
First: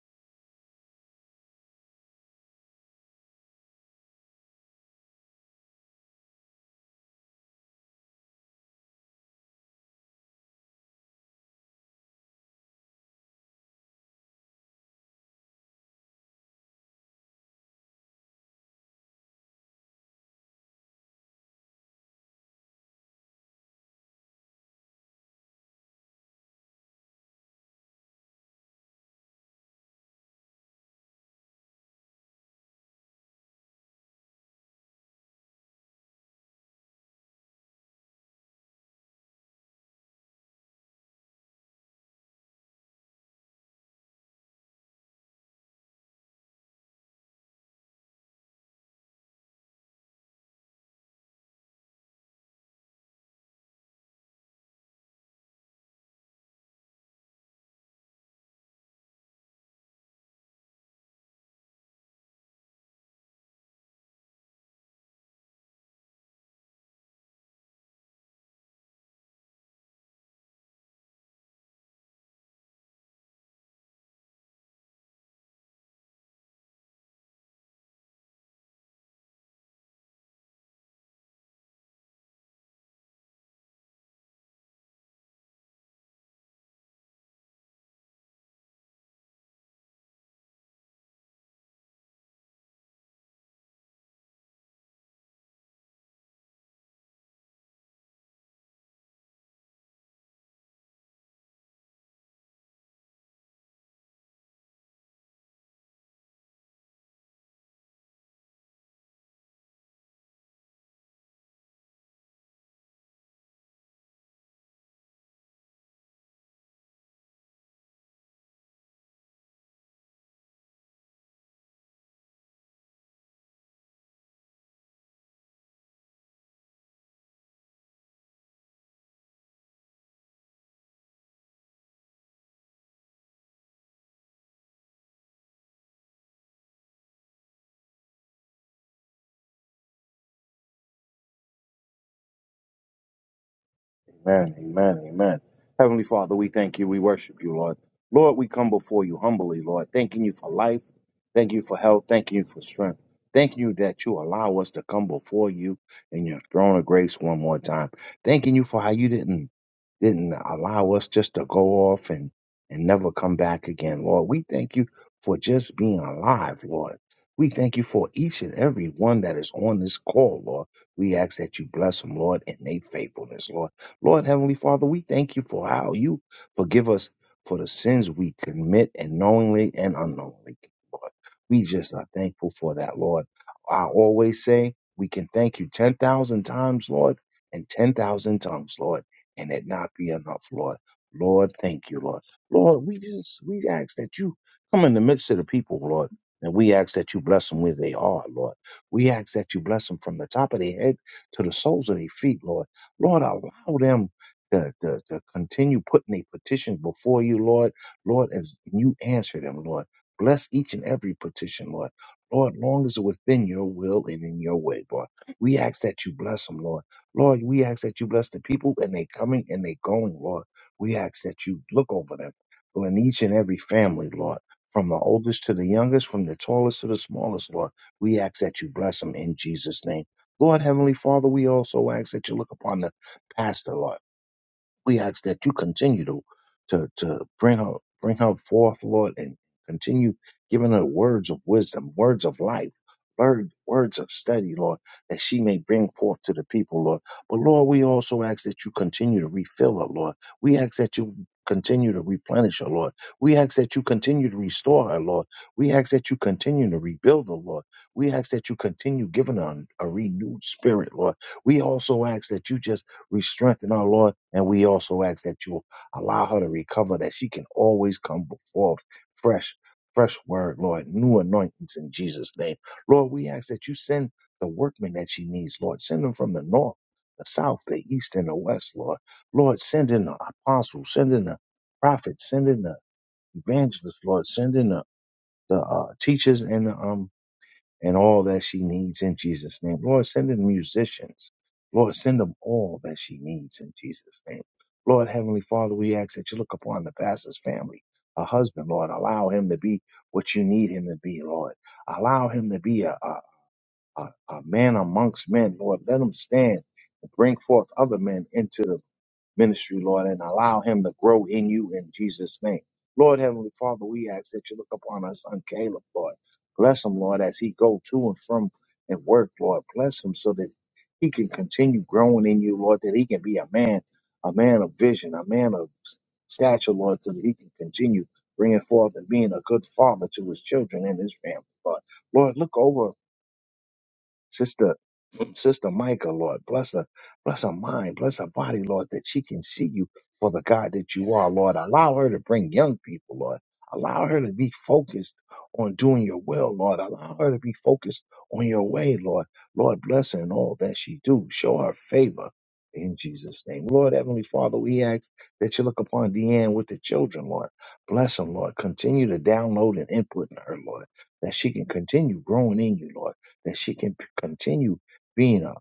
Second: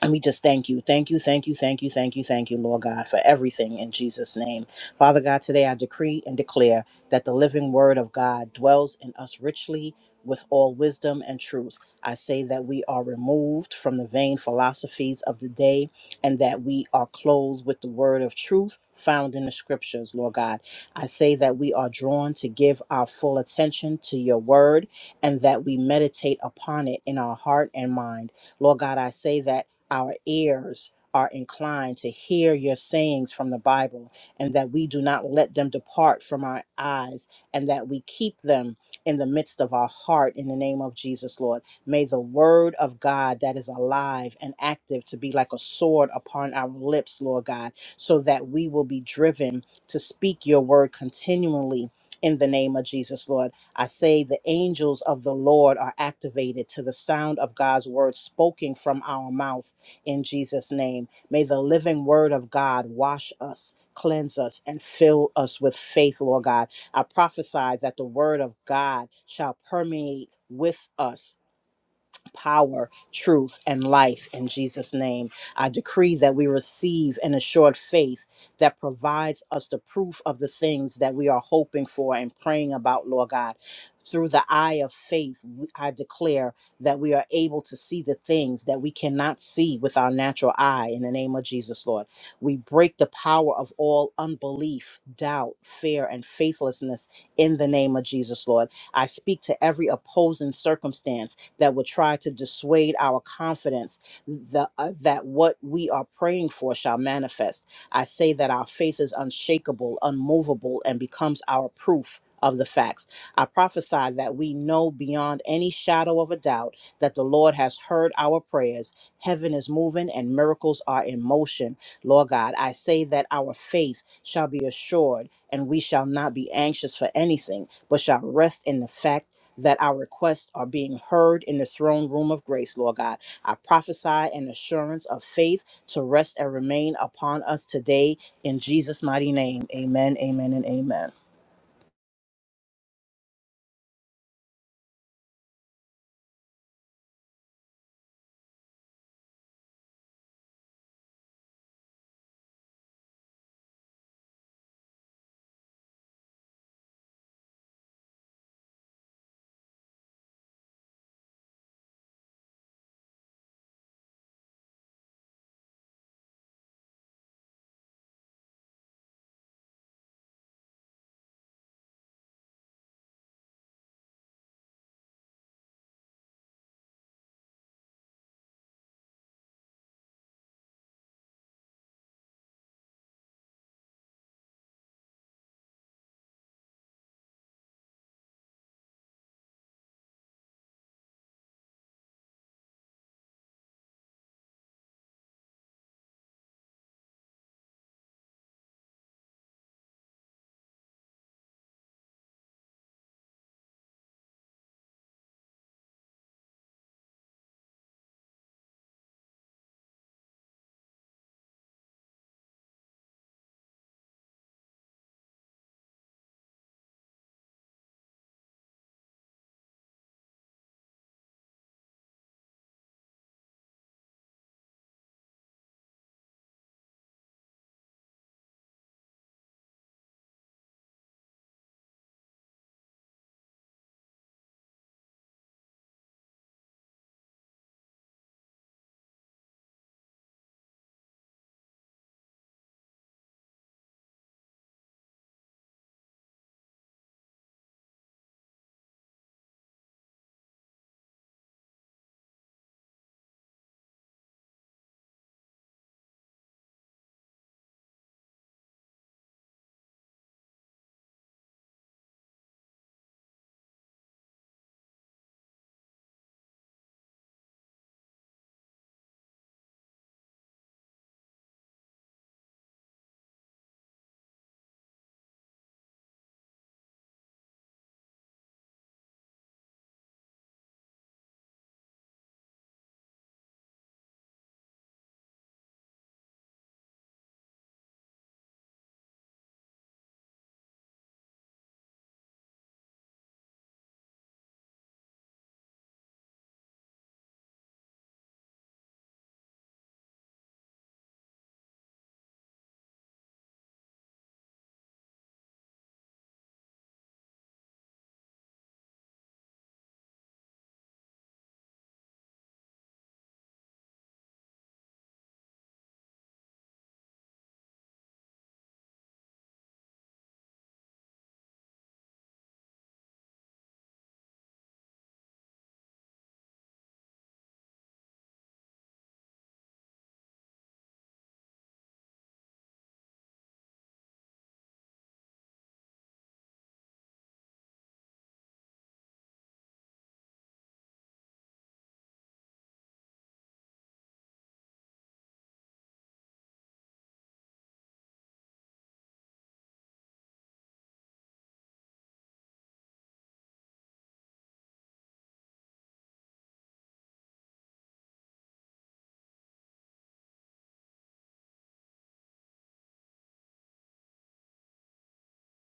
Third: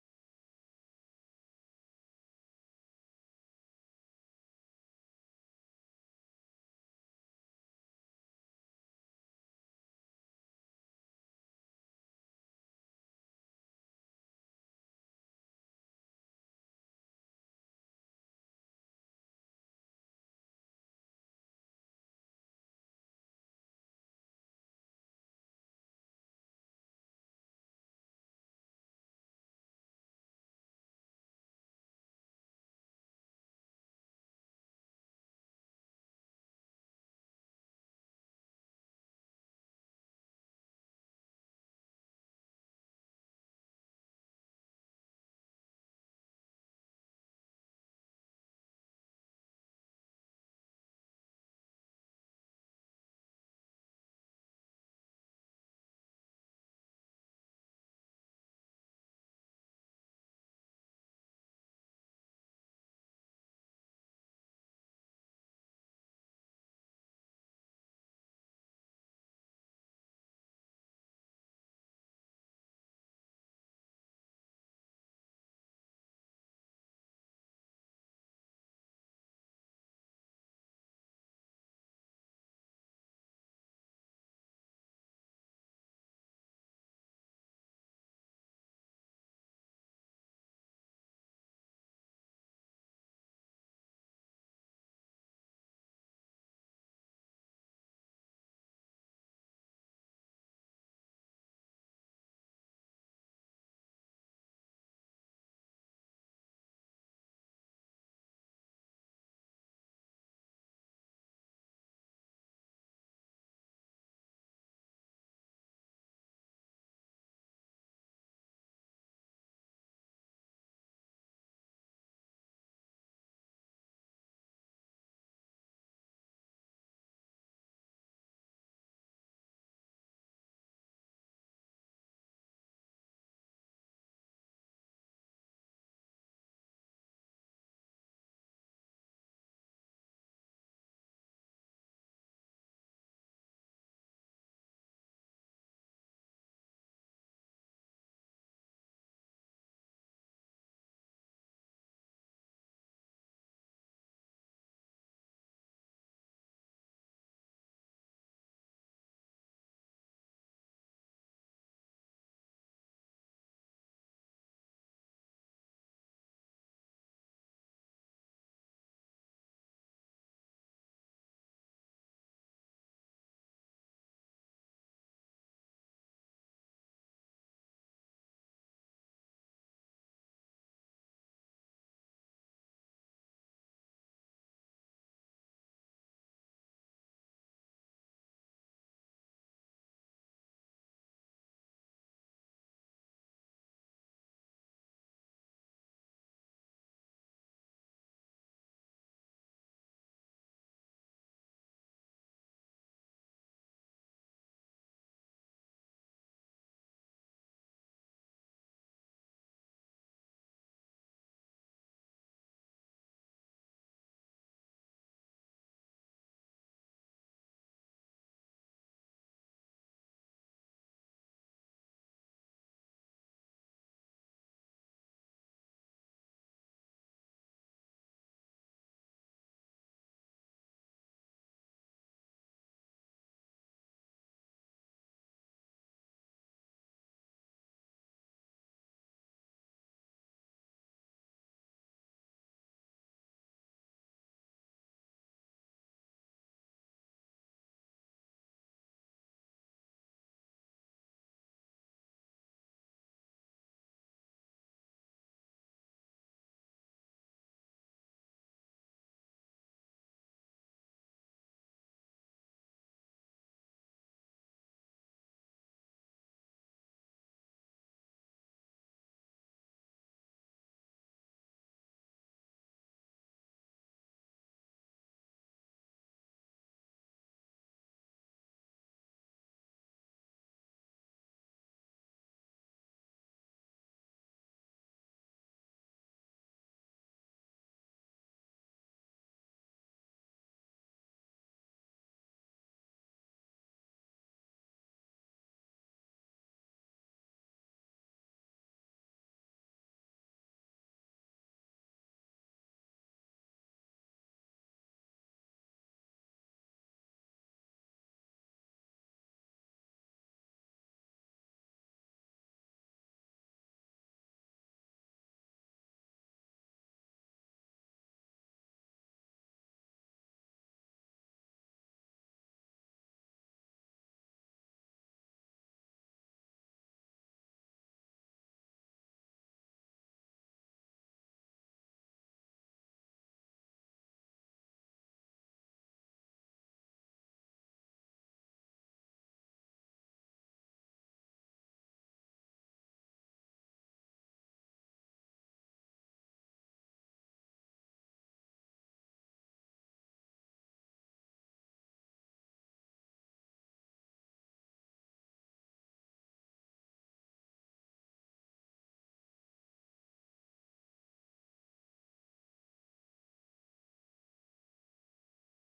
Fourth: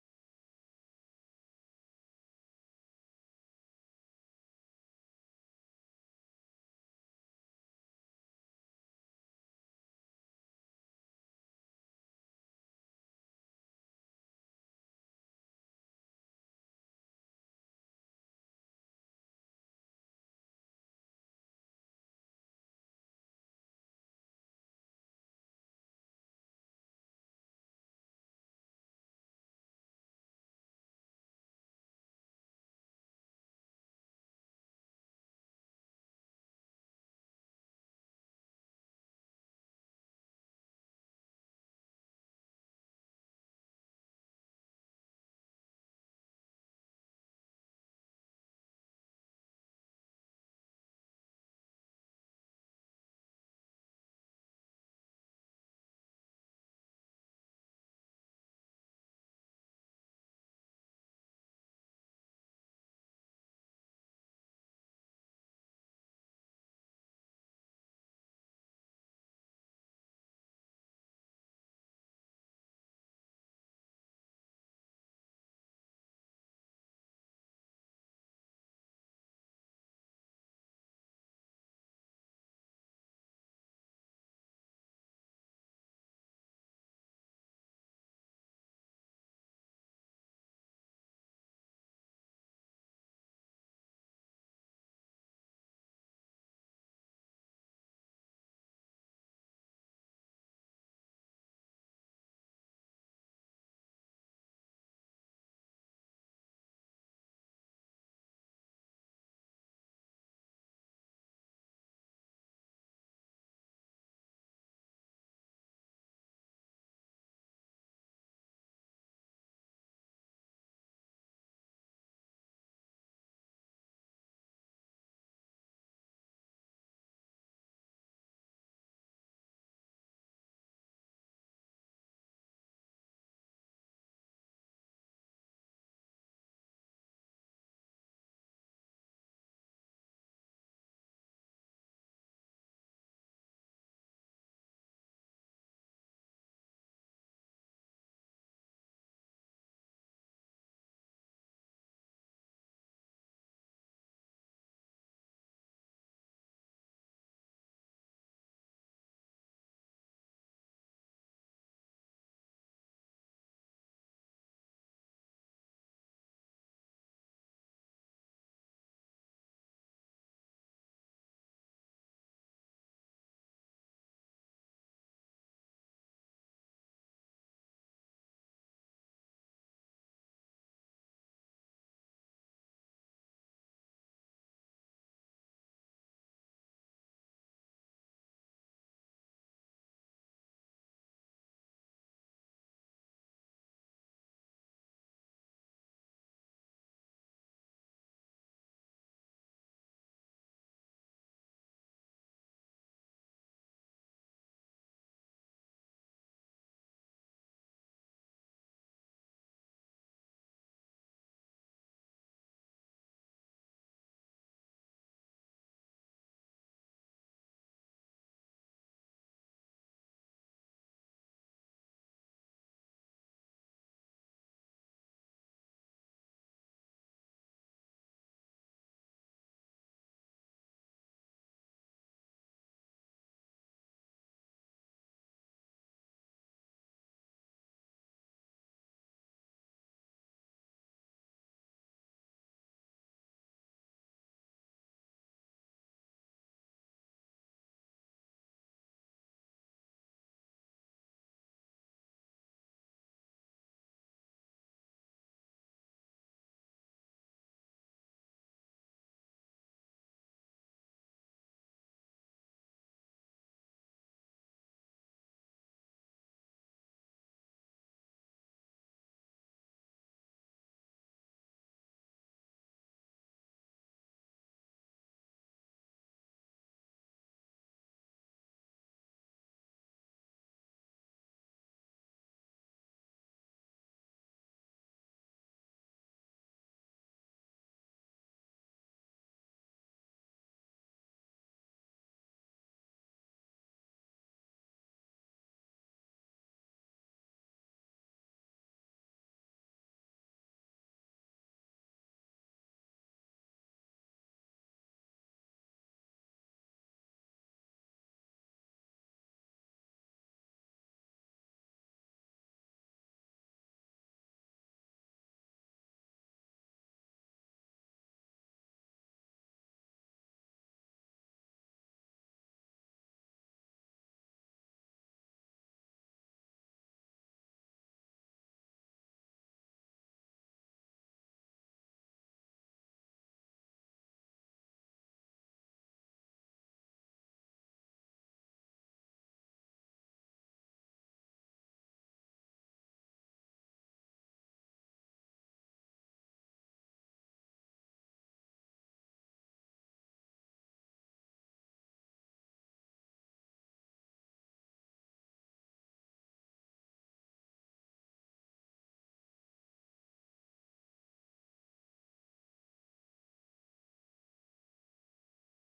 S2: And we just thank you. Thank you, thank you, thank you, thank you, thank you, Lord God, for everything in Jesus' name. Father God, today I decree and declare that the living word of God dwells in us richly with all wisdom and truth. I say that we are removed from the vain philosophies of the day and that we are clothed with the word of truth. Found in the scriptures, Lord God. I say that we are drawn to give our full attention to your word and that we meditate upon it in our heart and mind. Lord God, I say that our ears are inclined to hear your sayings from the Bible, and that we do not let them depart from our eyes, and that we keep them in the midst of our heart in the name of Jesus, Lord. May the word of God that is alive and active to be like a sword upon our lips, Lord God, so that we will be driven to speak your word continually. In the name of Jesus, Lord, I say the angels of the Lord are activated to the sound of God's word spoken from our mouth in Jesus' name. May the living word of God wash us, cleanse us, and fill us with faith, Lord God. I prophesy that the word of God shall permeate with us power, truth, and life in Jesus' name. I decree that we receive an assured faith that provides us the proof of the things that we are hoping for and praying about, Lord God. Through the eye of faith, we- I declare that we are able to see the things that we cannot see with our natural eye in the name of Jesus, Lord. We break the power of all unbelief, doubt, fear, and faithlessness in the name of Jesus, Lord. I speak to every opposing circumstance that would try to dissuade our confidence the, uh, that what we are praying for shall manifest. I say that our faith is unshakable, unmovable, and becomes our proof of the facts. I prophesy that we know beyond any shadow of a doubt that the Lord has heard our prayers. Heaven is moving and miracles are in motion. Lord God, I say that our faith shall be assured and we shall not be anxious for anything, but shall rest in the fact that our requests are being heard in the throne room of grace, Lord God. I prophesy an assurance of faith to rest and remain upon us today in Jesus' mighty name. Amen, amen, and amen.
S3: Amen. Amen. Amen. Heavenly Father, we thank you. We worship you, Lord. Lord, we come before you humbly, Lord, thanking you for life. Thank you for health. Thank you for strength. Thank you that you allow us to come before you in your throne of grace one more time. Thanking you for how you didn't didn't allow us just to go off and and never come back again, Lord. We thank you for just being alive, Lord. We thank you for each and every one that is on this call, Lord. We ask that you bless them, Lord, in their faithfulness, Lord. Lord Heavenly Father, we thank you for how you forgive us for the sins we commit and knowingly and unknowingly, Lord. We just are thankful for that, Lord. I always say we can thank you 10,000 times, Lord, and 10,000 tongues, Lord, and it not be enough, Lord. Lord, thank you, Lord. Lord, we just, we ask that you come in the midst of the people, Lord, and we ask that you bless them where they are, Lord. We ask that you bless them from the top of their head to the soles of their feet, Lord Lord, allow them to, to, to continue putting their petitions before you, Lord. Lord, as you answer them, Lord. Bless each and every petition, Lord. Lord, long as it's within your will and in your way, Lord. We ask that you bless them, Lord. Lord, we ask that you bless the people and they coming and they going, Lord. We ask that you look over them Lord, in each and every family, Lord. From the oldest to the youngest, from the tallest to the smallest, Lord. We ask that you bless them in Jesus' name. Lord Heavenly Father, we also ask that you look upon the pastor, Lord. We ask that you continue to to to bring her bring her forth, Lord, and continue giving her words of wisdom, words of life, word, words of study, Lord, that she may bring forth to the people, Lord. But Lord, we also ask that you continue to refill her, Lord. We ask that you continue to replenish her, Lord. We ask that you continue to restore her, Lord. We ask that you continue to rebuild her, Lord. We ask that you continue giving her a renewed spirit, Lord. We also ask that you just we strengthen our Lord, and we also ask that you allow her to recover, that she can always come before fresh, fresh word, Lord, new anointings in Jesus' name. Lord, we ask that you send the workmen that she needs, Lord. Send them from the north, the south, the east, and the west, Lord. Lord, send in the apostles, send in the prophets, send in the evangelists, Lord, send in the, the uh, teachers and the um, and all that she needs in Jesus' name. Lord, send in musicians. Lord, send them all that she needs in Jesus' name. Lord, Heavenly Father, we ask that you look upon the pastor's family, a husband, Lord. Allow him to be what you need him to be, Lord. Allow him to be a, a, a, a man amongst men, Lord. Let him stand and bring forth other men into the ministry, Lord, and allow him to grow in you in Jesus' name. Lord Heavenly Father, we ask that you look upon our son Caleb, Lord. Bless him, Lord, as he go to and from and work, Lord. Bless him so that he can continue growing in you, Lord, that he can be a man, a man of vision, a man of stature, Lord, so that he can continue bringing forth and being a good father to his children and his family, Lord. Lord, look over Sister Sister Micah, Lord, bless her, bless her mind, bless her body, Lord, that she can see you for the God that you are, Lord. Allow her to bring young people, Lord. Allow her to be focused on doing your will, Lord. Allow her to be focused on your way, Lord. Lord, bless her in all that she do. Show her favor in Jesus' name. Lord, Heavenly Father, we ask that you look upon Deanne with the children, Lord. Bless them, Lord. Continue to download and input in her, Lord, that she can continue growing in you, Lord, that she can p- continue being a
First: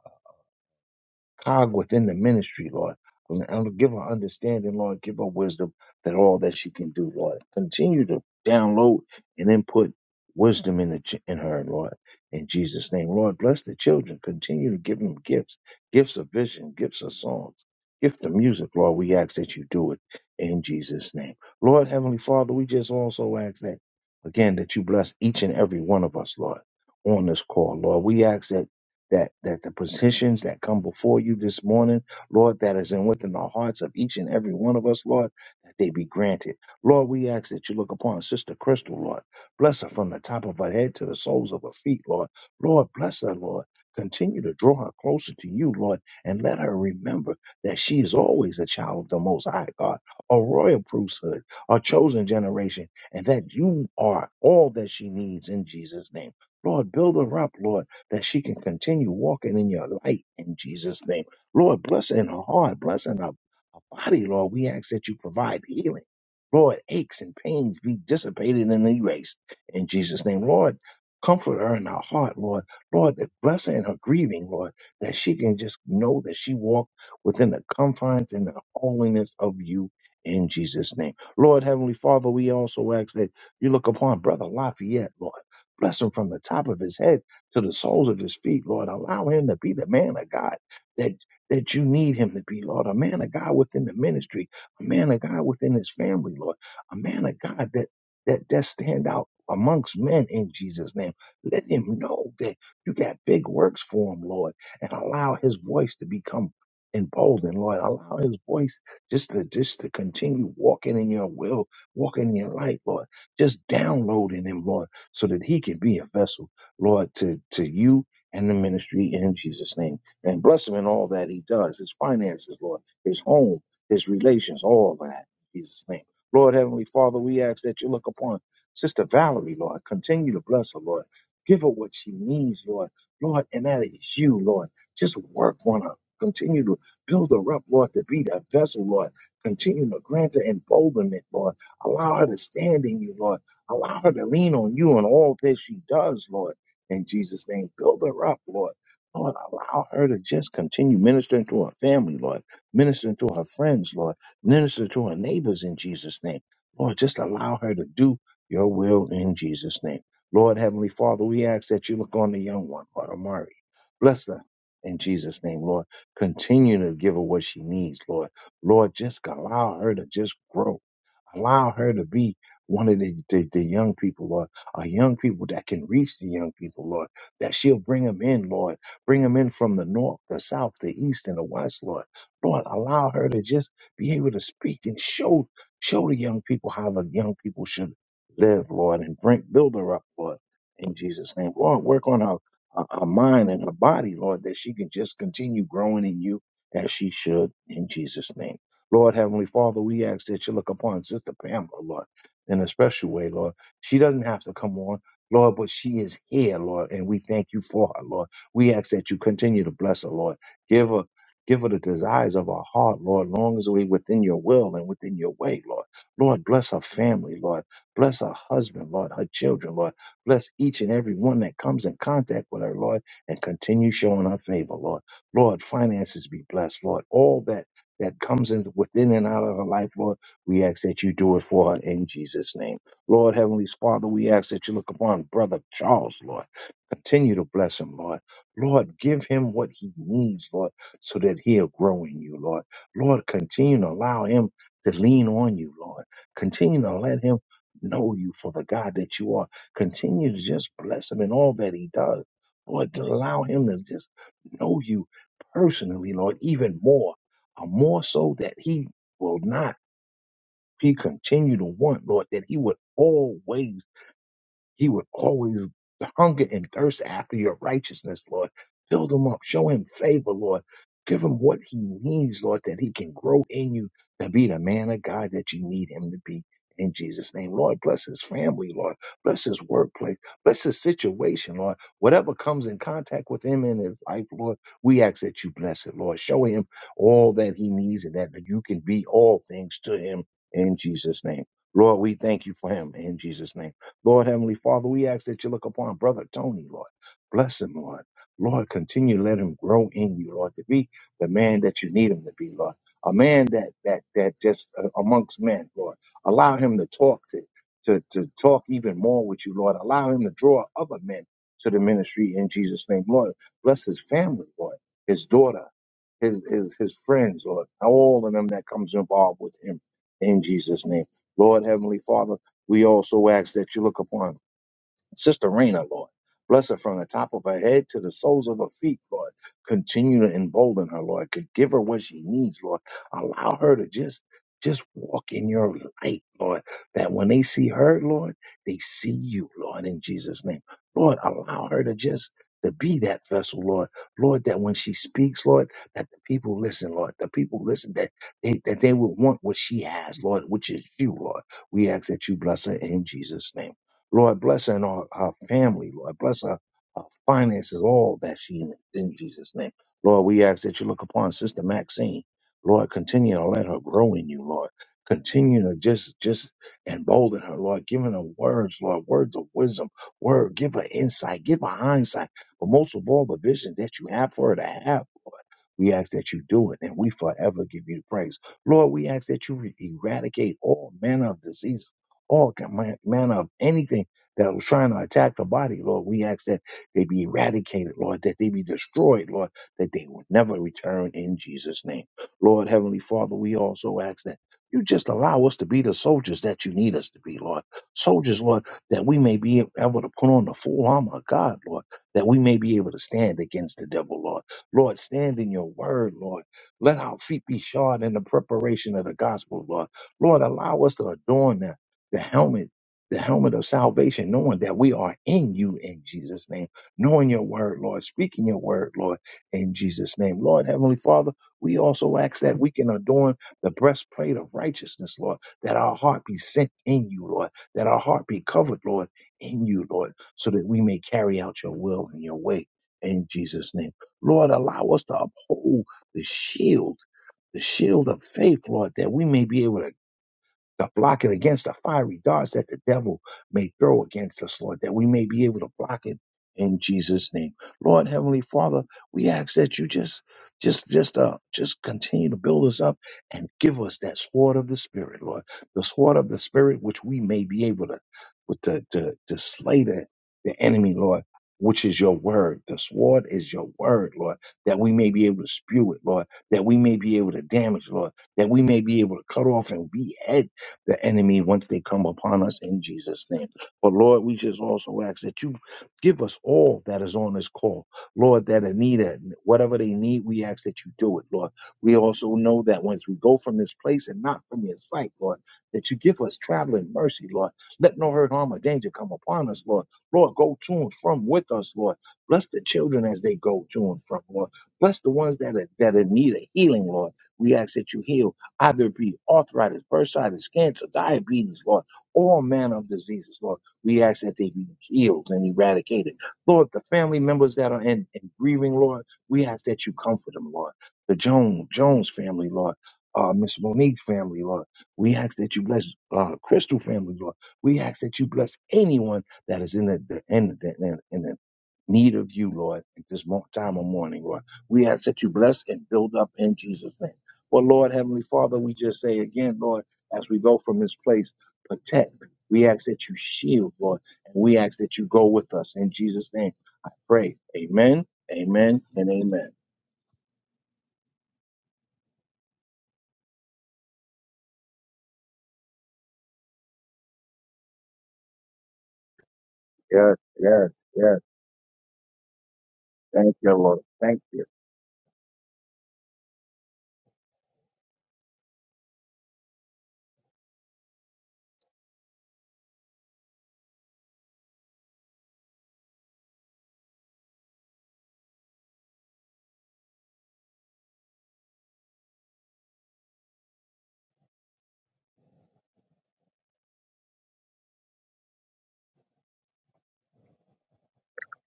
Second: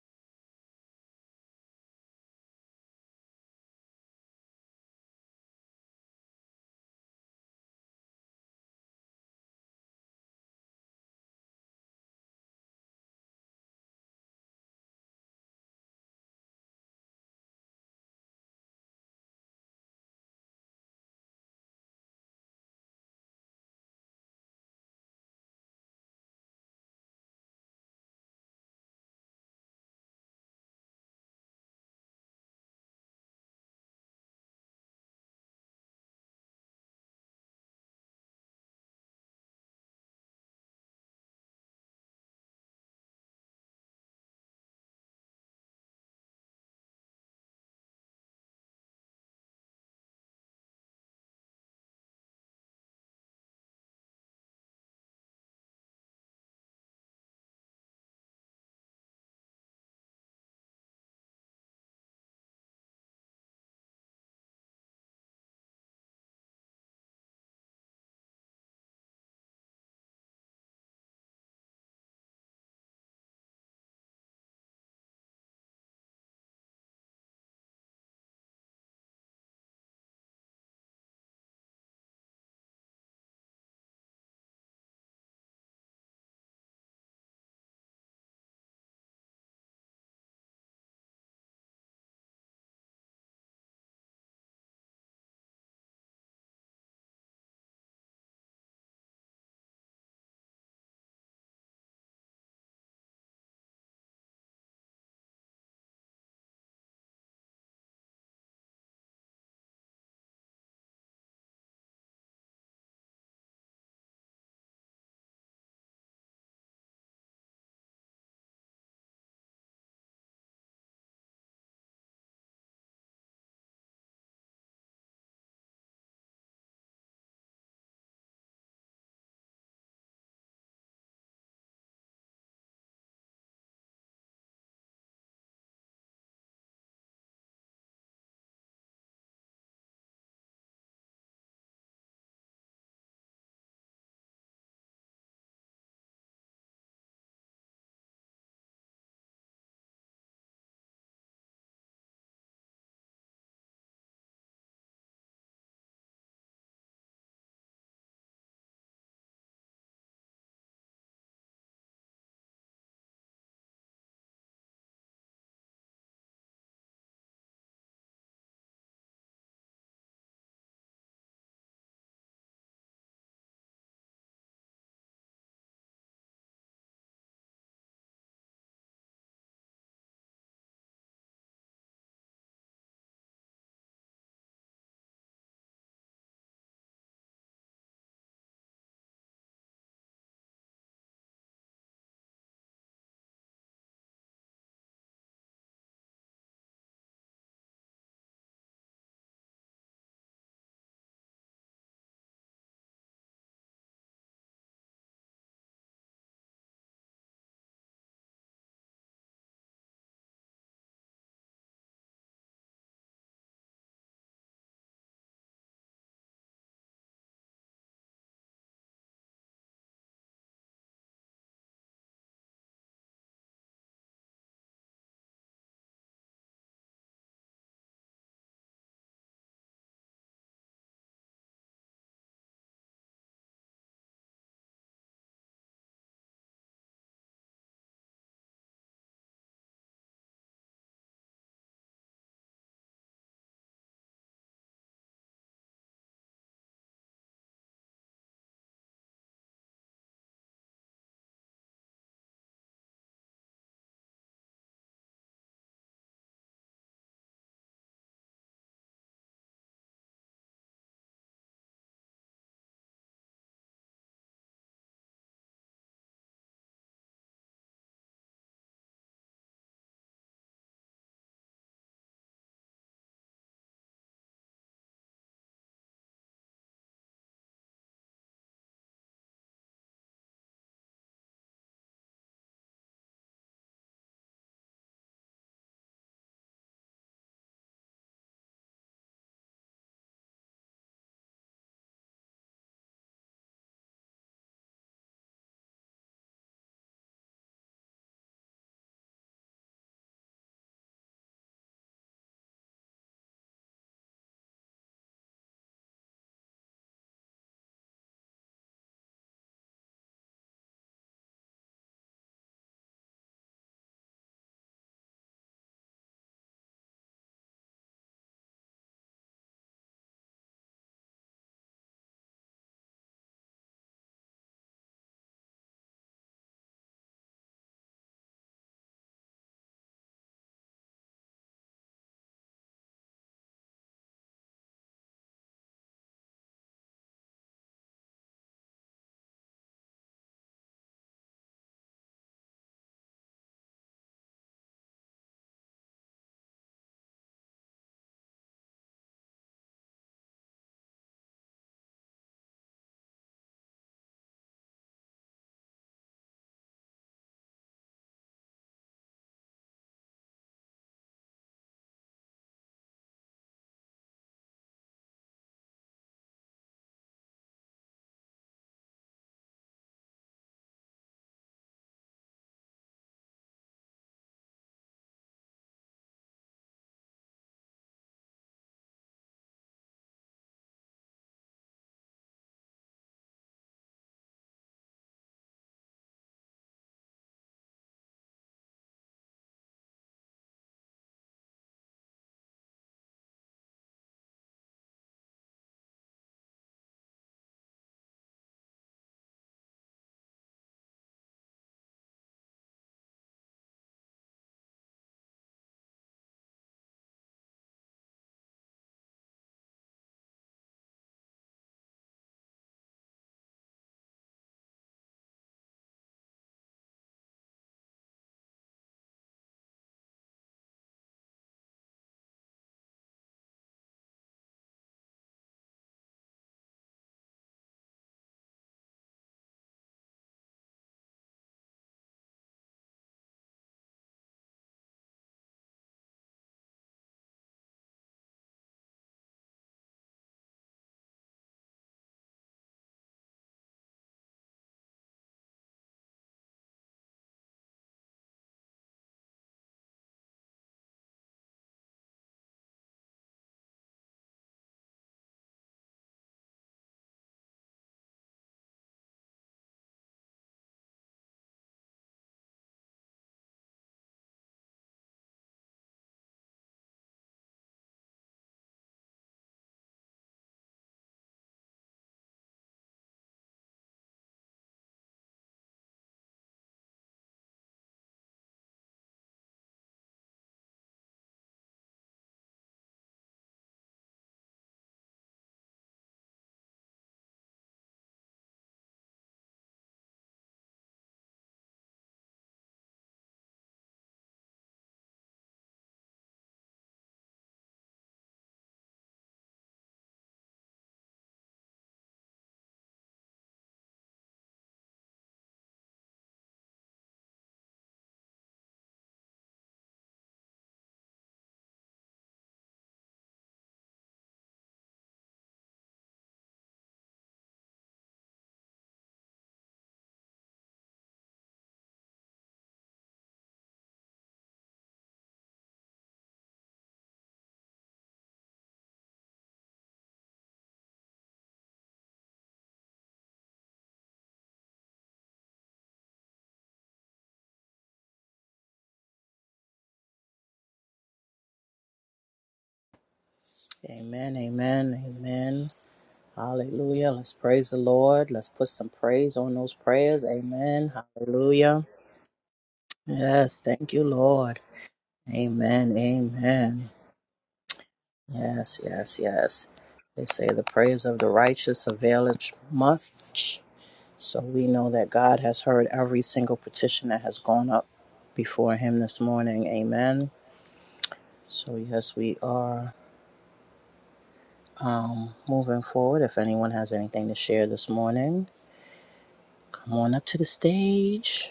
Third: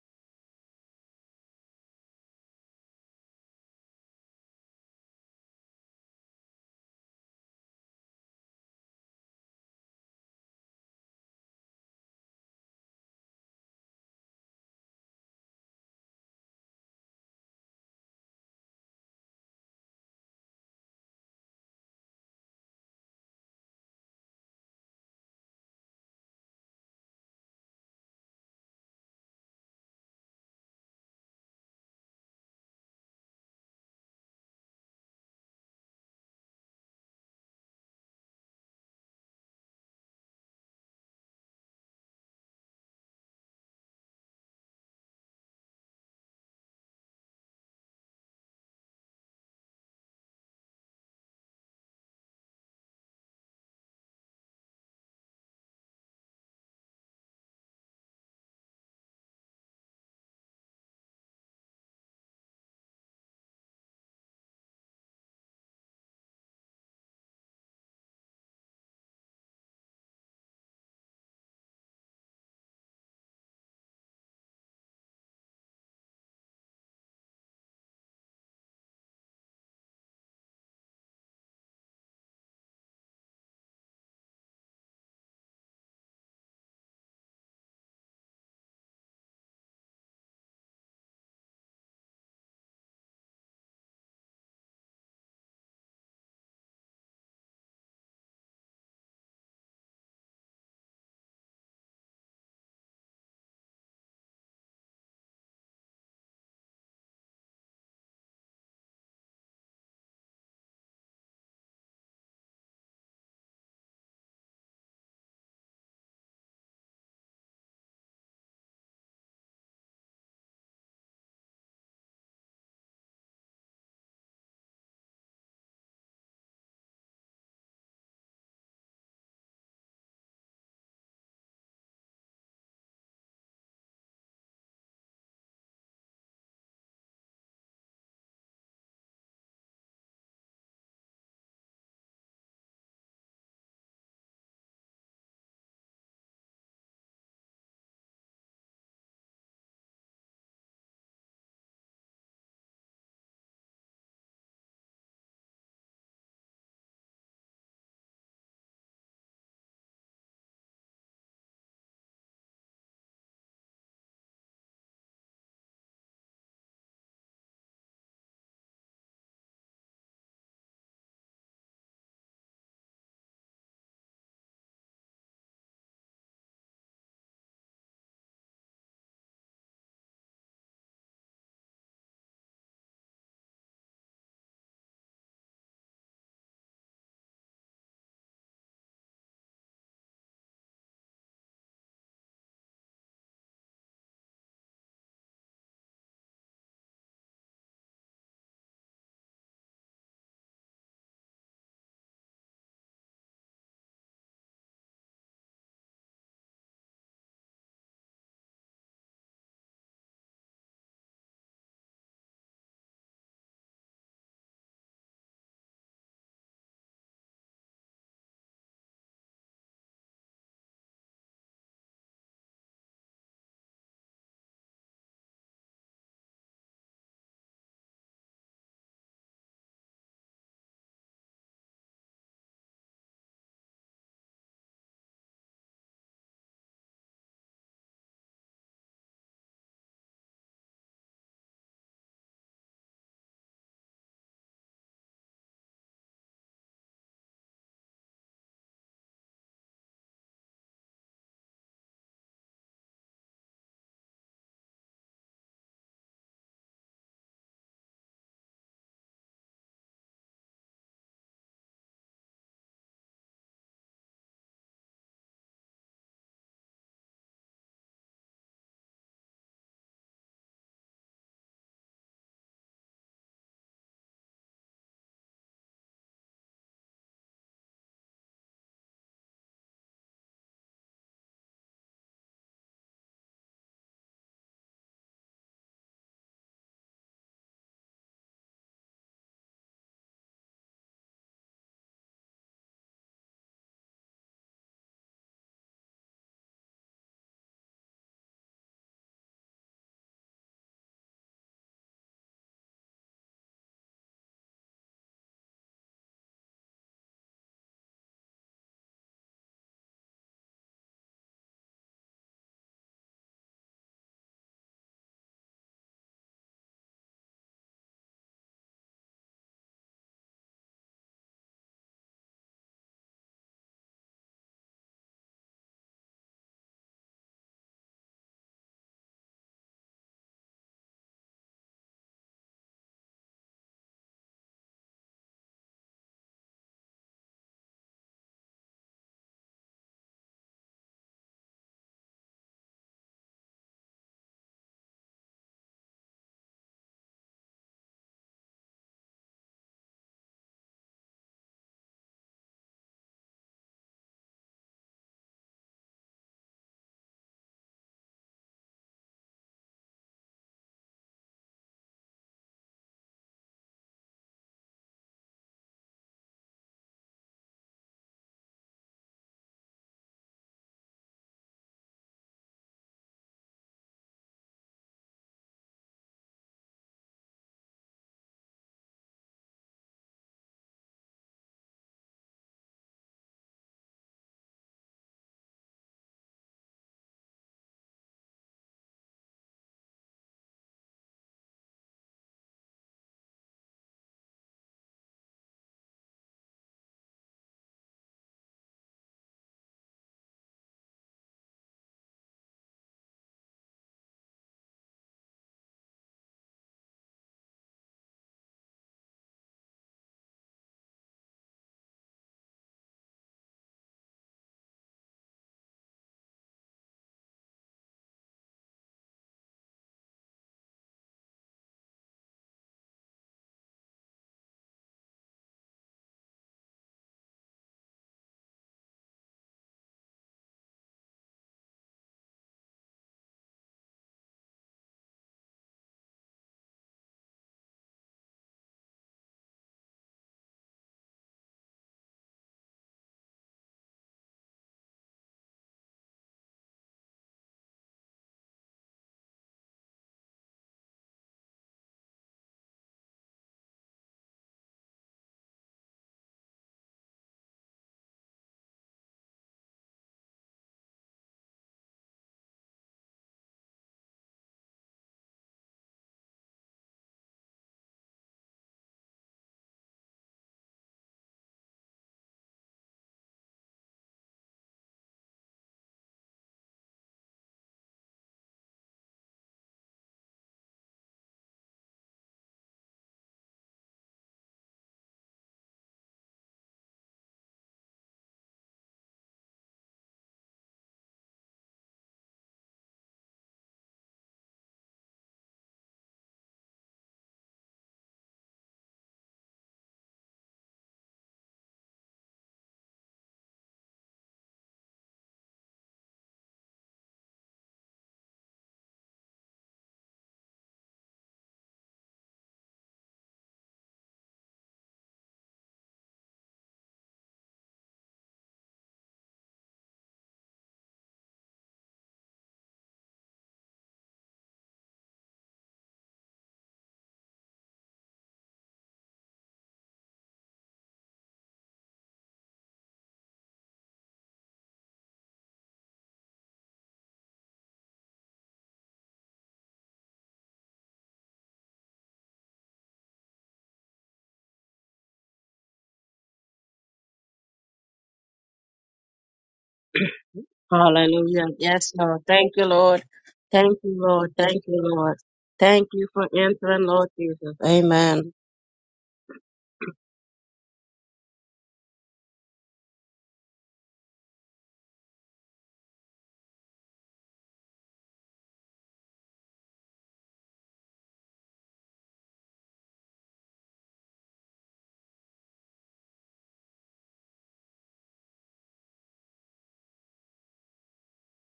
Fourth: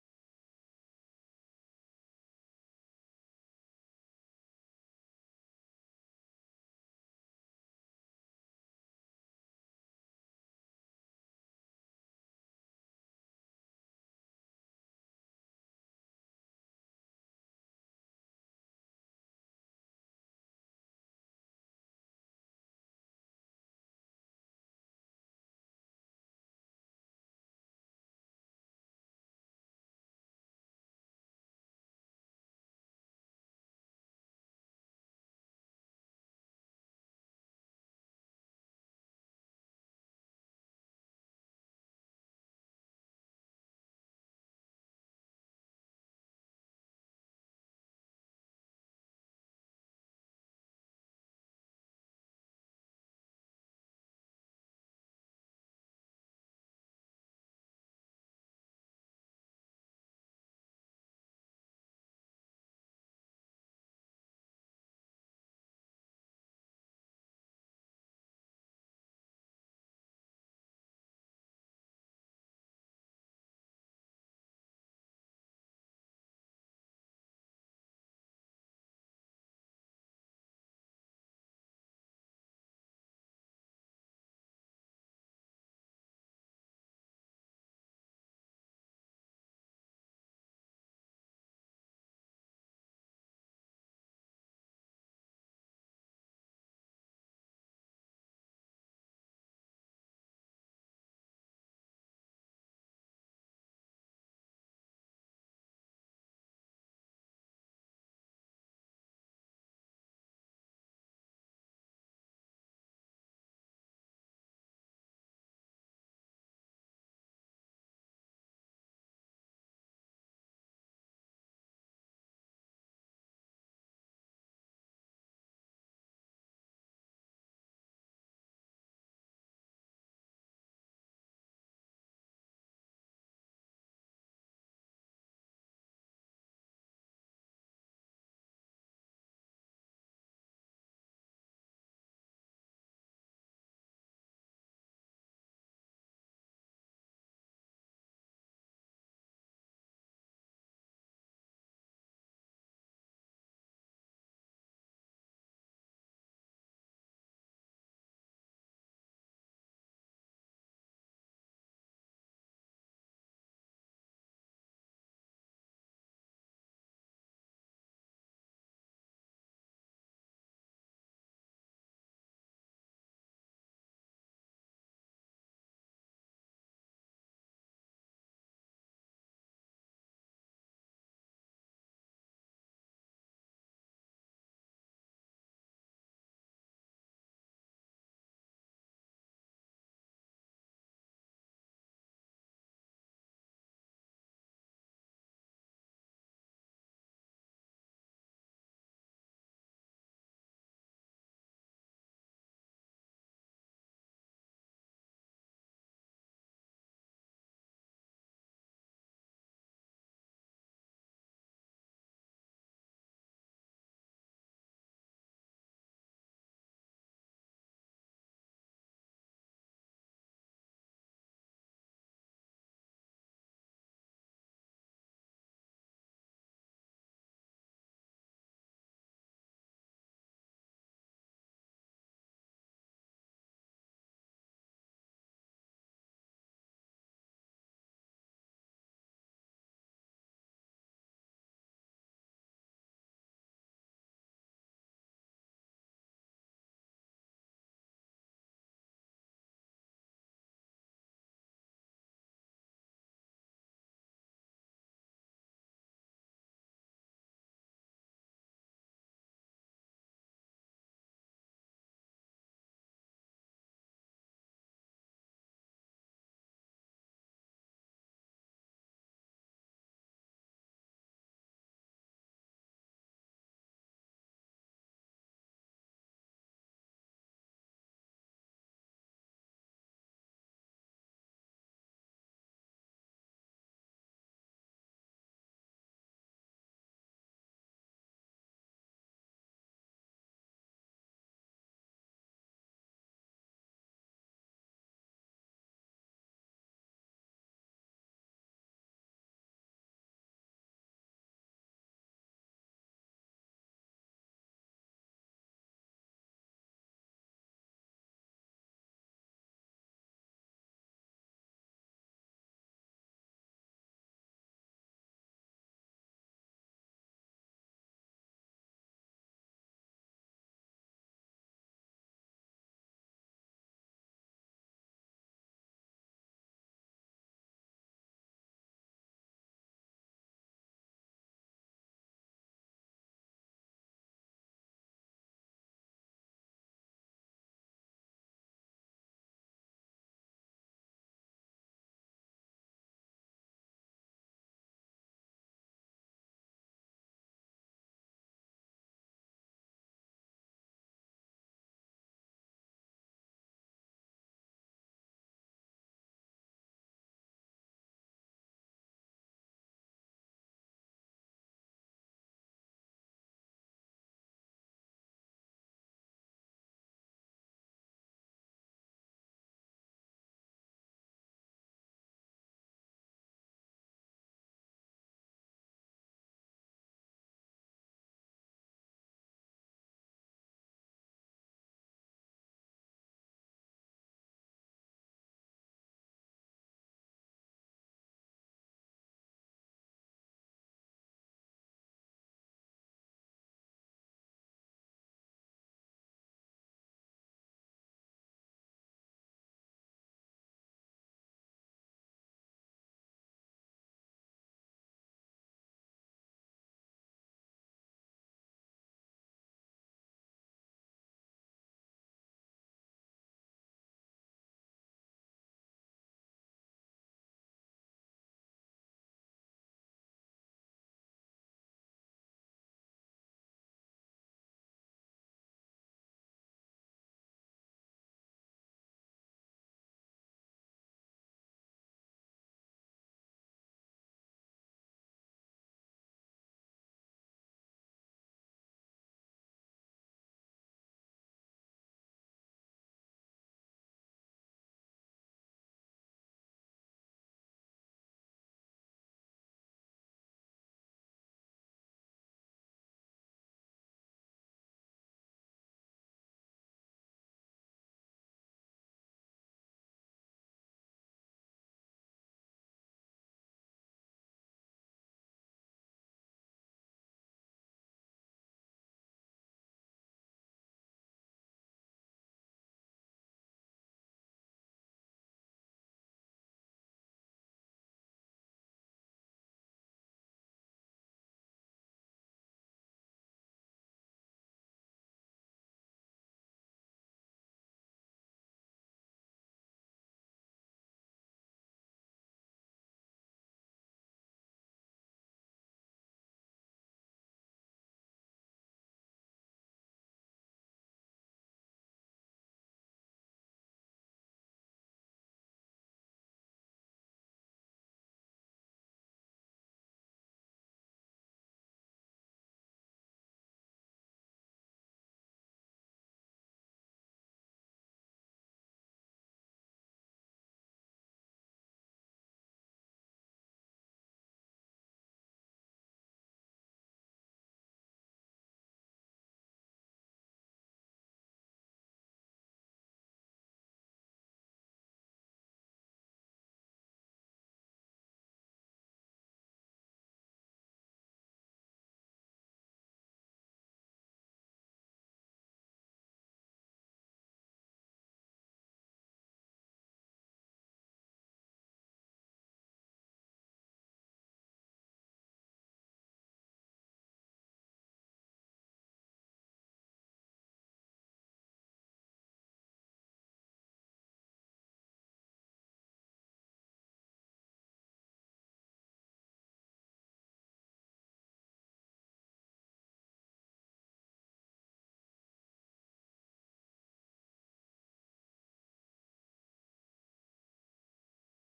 S3: cog within the ministry, Lord. And and give her understanding, Lord. Give her wisdom that all that she can do, Lord. Continue to download and input wisdom in, the, ch- in her, Lord. In Jesus' name, Lord, bless the children. Continue to give them gifts, gifts of vision, gifts of songs, gifts of music, Lord. We ask that you do it in Jesus' name. Lord, Heavenly Father, we just also ask that, again, that you bless each and every one of us, Lord, on this call, Lord. We ask that that that the petitions that come before you this morning, Lord, that is in within the hearts of each and every one of us, Lord, that they be granted. Lord, we ask that you look upon Sister Crystal, Lord. Bless her from the top of her head to the soles of her feet, Lord. Lord, bless her, Lord. Continue to draw her closer to you, Lord, and let her remember that she is always a child of the Most High God, a royal priesthood, a chosen generation, and that you are all that she needs in Jesus' name. Lord, build her up, Lord that she can continue walking in your light in Jesus' name. Lord, bless in her heart, bless in her body, Lord. We ask that you provide healing. Lord, aches and pains be dissipated and erased in Jesus' name. Lord, comfort her in her heart, Lord. Lord, bless her in her grieving, Lord, that she can just know that she walked within the confines and the holiness of you in Jesus' name. Lord, Heavenly Father, we also ask that you look upon Brother Lafayette, Lord. Bless him from the top of his head to the soles of his feet, Lord. Allow him to be the man of God that that you need him to be, Lord. A man of God within the ministry, a man of God within his family, Lord. A man of God that that that stand out amongst men in Jesus' name. Let him know that you got big works for him, Lord, and allow his voice to become emboldened, Lord. Allow his voice just to just to continue walking in your will, walking in your light, Lord. Just download in him, Lord, so that he can be a vessel, Lord, to to you and the ministry in Jesus' name and bless him in all that he does, his finances, Lord, his home, his relations, all that. In Jesus' name. Lord Heavenly Father, we ask that you look upon Sister Valerie, Lord. Continue to bless her, Lord. Give her what she needs, Lord. Lord, and that is you, Lord. Just work on her. Continue to build her up, Lord, to be that vessel, Lord. Continue to grant her emboldenment, Lord. Allow her to stand in you, Lord. Allow her to lean on you in all that she does, Lord. In Jesus' name, build her up, Lord. Lord, allow her to just continue ministering to her family, Lord, ministering to her friends, Lord, minister to her neighbors in Jesus' name. Lord, just allow her to do your will in Jesus' name. Lord, Heavenly Father, we ask that you look on the young one, Lord Amari. Bless her in Jesus' name, Lord. Continue to give her what she needs, Lord. Lord, just allow her to just grow. Allow her to be one of the, the, the young people, Lord, or young people that can reach the young people, Lord, that she'll bring them in, Lord. Bring them in from the north, the south, the east, and the west, Lord. Lord, allow her to just be able to speak and show show the young people how the young people should live, Lord, and bring build her up, Lord, in Jesus' name. Lord, work on her, her, her mind and her body, Lord, that she can just continue growing in you as she should in Jesus' name. Lord Heavenly Father, we ask that you look upon Sister Pamela, Lord, in a special way, Lord. She doesn't have to come on, Lord, but she is here, Lord, and we thank you for her, Lord. We ask that you continue to bless her, Lord. Give her Give her the desires of our heart, Lord, long as we within your will and within your way, Lord. Lord, bless her family, Lord. Bless her husband, Lord, her children, Lord. Bless each and every one that comes in contact with her, Lord, and continue showing her favor, Lord. Lord, finances be blessed, Lord. All that that comes in within and out of her life, Lord, we ask that you do it for her in Jesus' name. Lord, Heavenly Father, we ask that you look upon Brother Charles, Lord. Continue to bless him, Lord. Lord, give him what he needs, Lord, so that he'll grow in you, Lord. Lord, continue to allow him to lean on you, Lord. Continue to let him know you for the God that you are. Continue to just bless him in all that he does. Lord, to allow him to just know you personally, Lord, even more uh, more so that he will not, he continue to want, Lord, that he would always he would always hunger and thirst after your righteousness, Lord. Build him up. Show him favor, Lord. Give him what he needs, Lord, that he can grow in you to be the man of God that you need him to be. In Jesus' name, Lord, bless his family, Lord. Bless his workplace. Bless his situation, Lord. Whatever comes in contact with him in his life, Lord, we ask that you bless it, Lord. Show him all that he needs and that you can be all things to him in Jesus' name. Lord, we thank you for him in Jesus' name. Lord Heavenly Father, we ask that you look upon Brother Tony, Lord. Bless him, Lord. Lord, continue to let him grow in you, Lord, to be the man that you need him to be, Lord. A man that that that just uh, amongst men, Lord. Allow him to talk to, to to talk even more with you, Lord. Allow him to draw other men to the ministry in Jesus' name, Lord. Bless his family, Lord. His daughter, his his his friends, Lord. All of them that comes involved with him in Jesus' name. Lord Heavenly Father. We also ask that you look upon Sister Raina, Lord. Bless her from the top of her head to the soles of her feet, Lord. Continue to embolden her, Lord. Could give her what she needs, Lord. Allow her to just just walk in your light, Lord. That when they see her, Lord, they see you, Lord, in Jesus' name. Lord, allow her to just to be that vessel, Lord. Lord, that when she speaks, Lord, that the people listen, Lord. The people listen that they that they will want what she has, Lord, which is you, Lord. We ask that you bless her in Jesus' name. Lord, bless her and our, our family. Lord, bless her, our finances, all that she needs in Jesus' name. Lord, we ask that you look upon Sister Maxine. Lord, continue to let her grow in you, Lord. Continue to just just embolden her, Lord, giving her words, Lord, words of wisdom, word, give her insight, give her hindsight, but most of all the vision that you have for her to have, Lord. We ask that you do it, and we forever give you praise. Lord, we ask that you eradicate all manner of diseases all man manner of anything that was trying to attack the body, Lord. We ask that they be eradicated, Lord, that they be destroyed, Lord, that they will never return in Jesus' name. Lord, Heavenly Father, we also ask that you just allow us to be the soldiers that you need us to be, Lord. Soldiers, Lord, that we may be able to put on the full armor of God, Lord, that we may be able to stand against the devil, Lord. Lord, stand in your word, Lord. Let our feet be shod in the preparation of the gospel, Lord. Lord, allow us to adorn that the helmet, the helmet of salvation, knowing that we are in you in Jesus' name, knowing your word, Lord, speaking your word, Lord, in Jesus' name. Lord, Heavenly Father, we also ask that we can adorn the breastplate of righteousness, Lord, that our heart be sent in you, Lord, that our heart be covered, Lord, in you, Lord, so that we may carry out your will and your way in Jesus' name. Lord, allow us to uphold the shield, the shield of faith, Lord, that we may be able to to block it against the fiery darts that the devil may throw against us, Lord, that we may be able to block it in Jesus' name. Lord Heavenly Father, we ask that you just just just uh just continue to build us up and give us that sword of the spirit, Lord. The sword of the spirit which we may be able to with to to, to slay the, the enemy, Lord. Which is your word. The sword is your word, Lord, that we may be able to spew it, Lord, that we may be able to damage, Lord, that we may be able to cut off and behead the enemy once they come upon us in Jesus' name. But Lord, we just also ask that you give us all that is on this call, Lord, that are needed. Whatever they need, we ask that you do it, Lord. We also know that once we go from this place and not from your sight, Lord, that you give us traveling mercy, Lord. Let no hurt, harm, or danger come upon us, Lord. Lord, go to and from with us, Lord. Bless the children as they go to and from, Lord. Bless the ones that are, that are need a healing, Lord. We ask that you heal Either it be arthritis, bursitis, cancer, diabetes, Lord, all manner of diseases, Lord. We ask that they be healed and eradicated. Lord, the family members that are in, in grieving, Lord, we ask that you comfort them, Lord. The Jones, Jones family, Lord. Uh, Miss Monique's family, Lord. We ask that you bless uh, Crystal family, Lord. We ask that you bless anyone that is in the, the in the, in, in the need of you, Lord, at this mo- time of mourning, Lord. We ask that you bless and build up in Jesus' name. Well, Lord, Heavenly Father, we just say again, Lord, as we go from this place, protect. We ask that you shield, Lord, and we ask that you go with us. In Jesus' name, I pray. Amen, amen, and amen.
S2: Amen, amen, amen. Hallelujah. Let's praise the Lord. Let's put some praise on those
S3: Yes,
S2: prayers.
S3: yes,
S2: Amen.
S3: yes.
S1: Hallelujah.
S2: Hallelujah.
S1: Yes, Lord. Thank you, Lord.
S3: Thank you,
S2: Yes,
S1: Thank
S3: Lord.
S2: thank
S1: you,
S2: you,
S3: Thank
S1: Lord.
S3: you.
S2: Lord.
S1: Thank you, Lord. Thank
S2: Amen,
S1: you for answering,
S2: amen.
S1: Lord Jesus. Amen.
S2: Yes, yes, yes. They say the prayers of the righteous availeth much. So we know that God has heard every single petition that has gone up before Him this morning. Amen. So, yes, we are um, moving forward. If anyone has anything to share this morning, come on up to the stage.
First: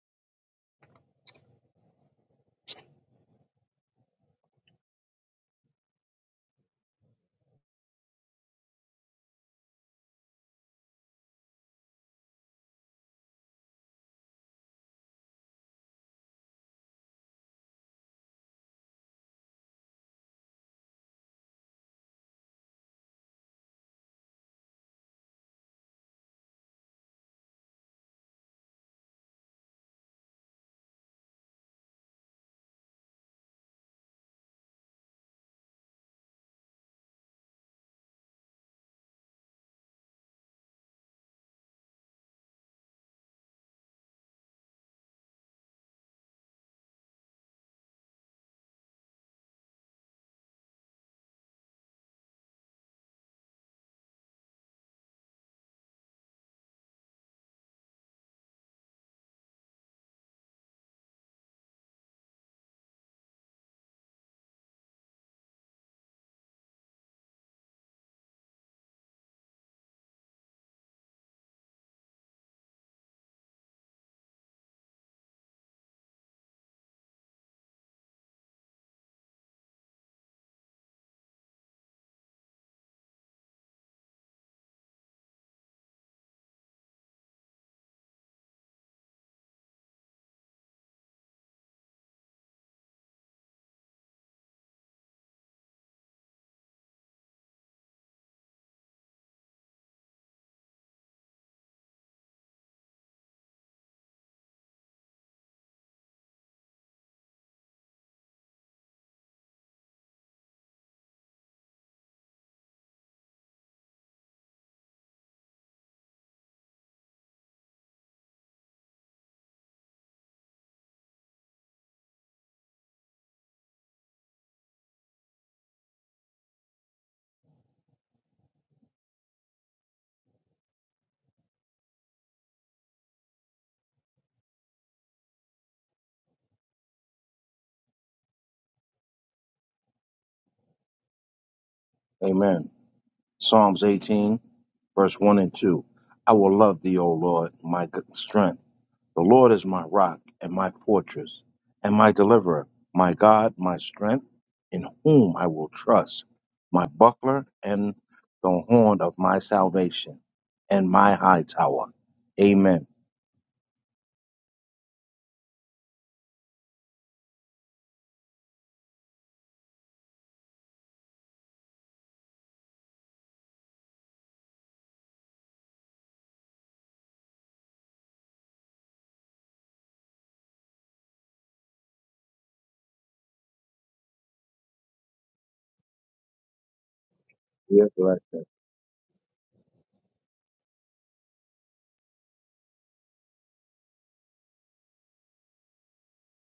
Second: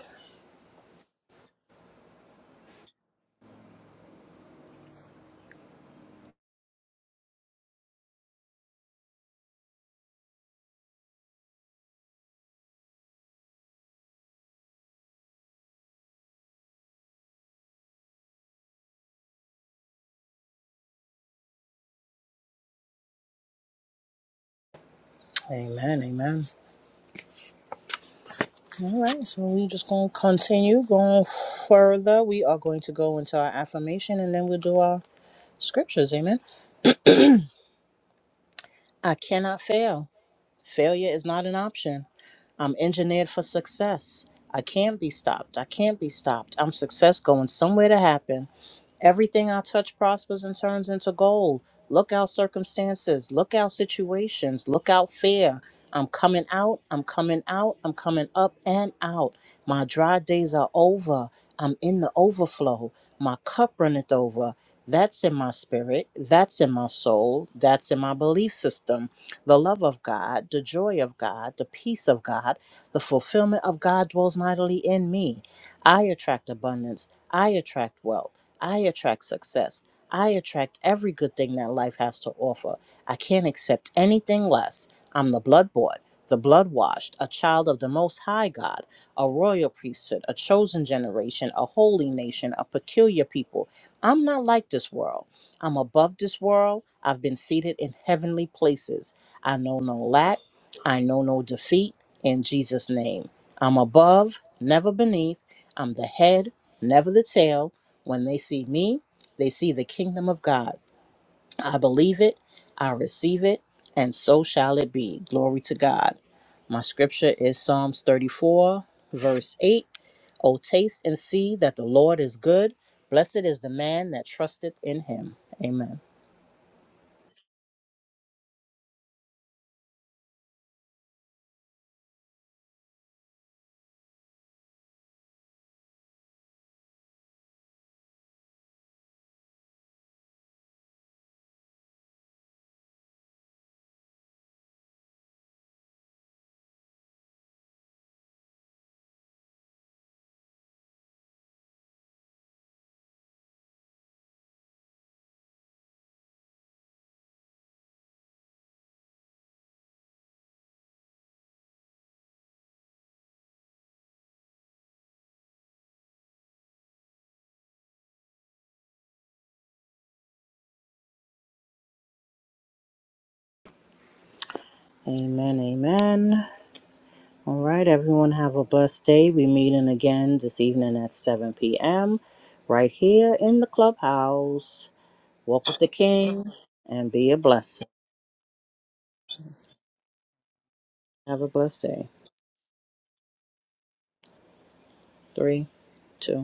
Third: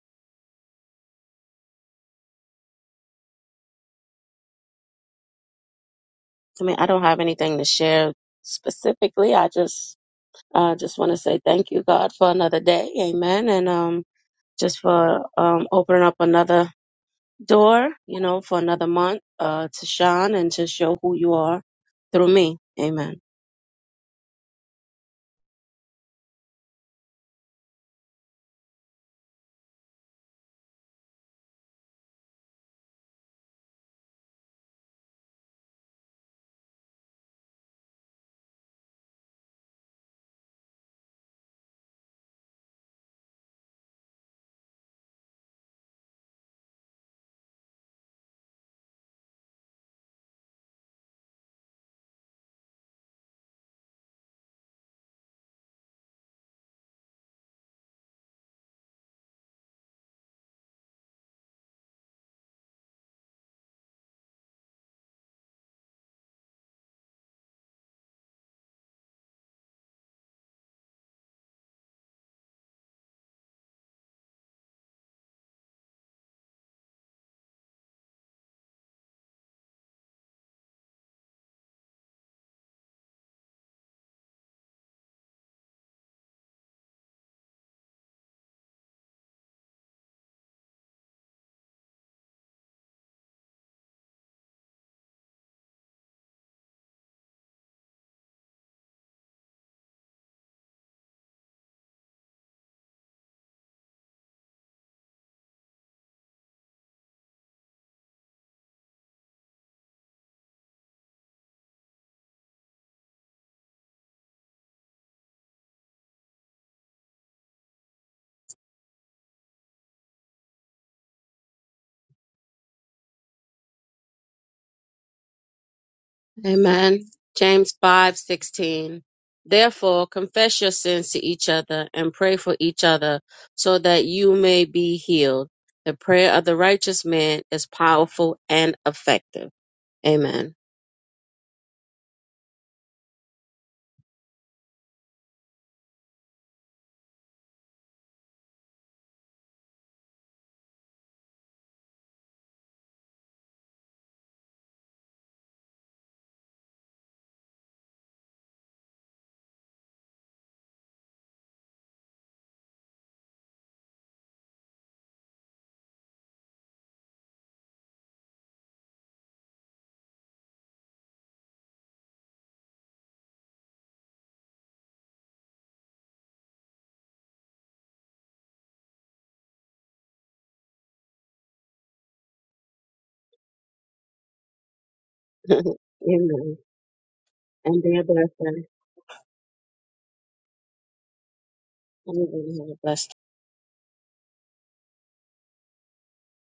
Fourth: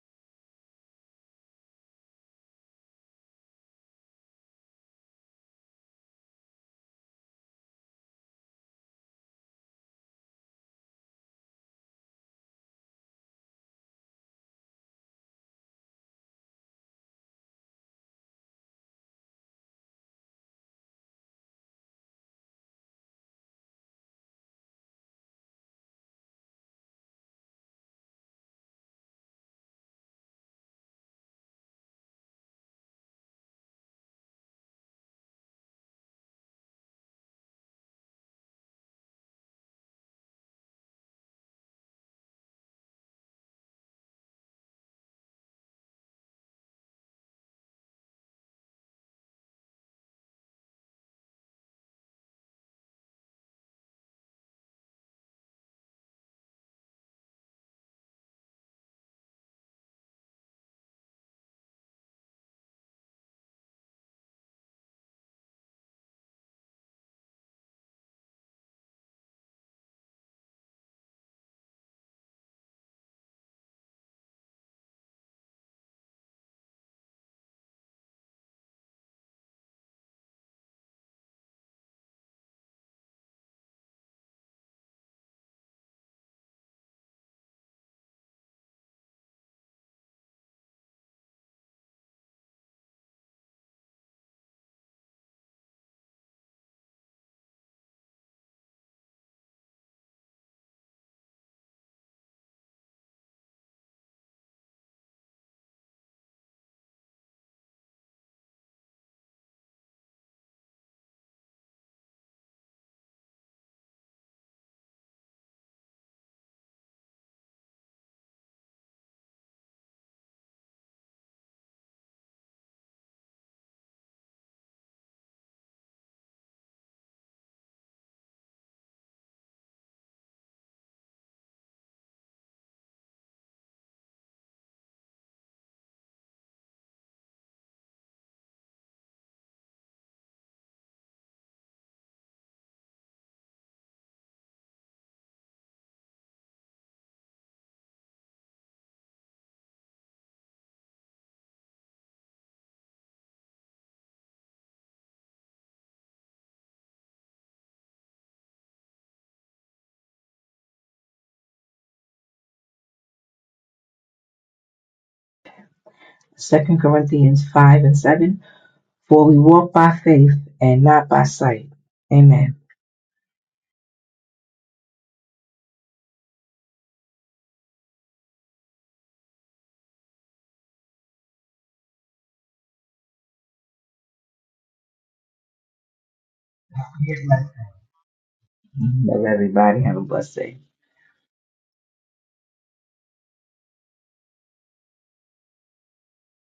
S1: I mean, I don't have anything to share specifically. I just, uh, just want to say thank you, God, for another day. Amen. And, um, just for um, opening up another door, you know, for another month uh, to shine and to show who you are through me. Amen.
S2: Amen. Amen. All right. So, we're just going to continue going further. We are going to go into our affirmation and then we'll do our scriptures. Amen. I cannot fail. Failure is not an option. I'm engineered for success. I can't be stopped. I can't be stopped. I'm success going somewhere to happen. Everything I touch prospers and turns into gold. Look out circumstances. Look out situations. Look out fear. I'm coming out. I'm coming out. I'm coming up and out. My dry days are over. I'm in the overflow. My cup runneth over. That's in my spirit. That's in my soul. That's in my belief system the love of God, the joy of God, the peace of God, the fulfillment of God dwells mightily in me. I attract abundance. I attract wealth. I attract success. I attract every good thing that life has to offer. I can't accept anything less. I'm the blood-bought, the blood washed, a child of the Most High God, a royal priesthood, a chosen generation, a holy nation, a peculiar people. I'm not like this world. I'm above this world. I've been seated in heavenly places. I know no lack. I know no defeat in Jesus' name. I'm above, never beneath. I'm the head, never the tail. When they see me, they see the kingdom of God. I believe it, I receive it, and so shall it be. Glory to God. My scripture is Psalms 34, verse 8. O taste and see that the Lord is good. Blessed is the man that trusteth in him. Amen.
S1: Amen. James five sixteen. Therefore, confess your sins to each other and pray for each other so that you may be healed. The prayer of the righteous man is powerful and effective. Amen.
S3: Amen. Psalms 18, verse 1 and 2. I will love thee, O Lord, my g- strength. The Lord is my rock and my fortress and my deliverer, my God, my strength, in whom I will trust, my buckler and the horn of my salvation, and my high tower. Amen.
S4: Second Corinthians five and seven. For we walk by faith and not by sight. Amen.
S2: Amen. Amen. All right, everyone, have a blessed day. We meeting again this evening at 7 p.m. right here in the clubhouse. Walk with
S1: [LAUGHS]
S2: the King
S1: Amen.
S2: and be a
S4: Amen.
S1: And
S2: blessing.
S3: Dear
S1: their
S3: blessed.
S1: blessing.
S4: Love everybody. Have a blessed day.
S2: Have a blessed day.
S1: Everybody have a blessed
S2: Three, two.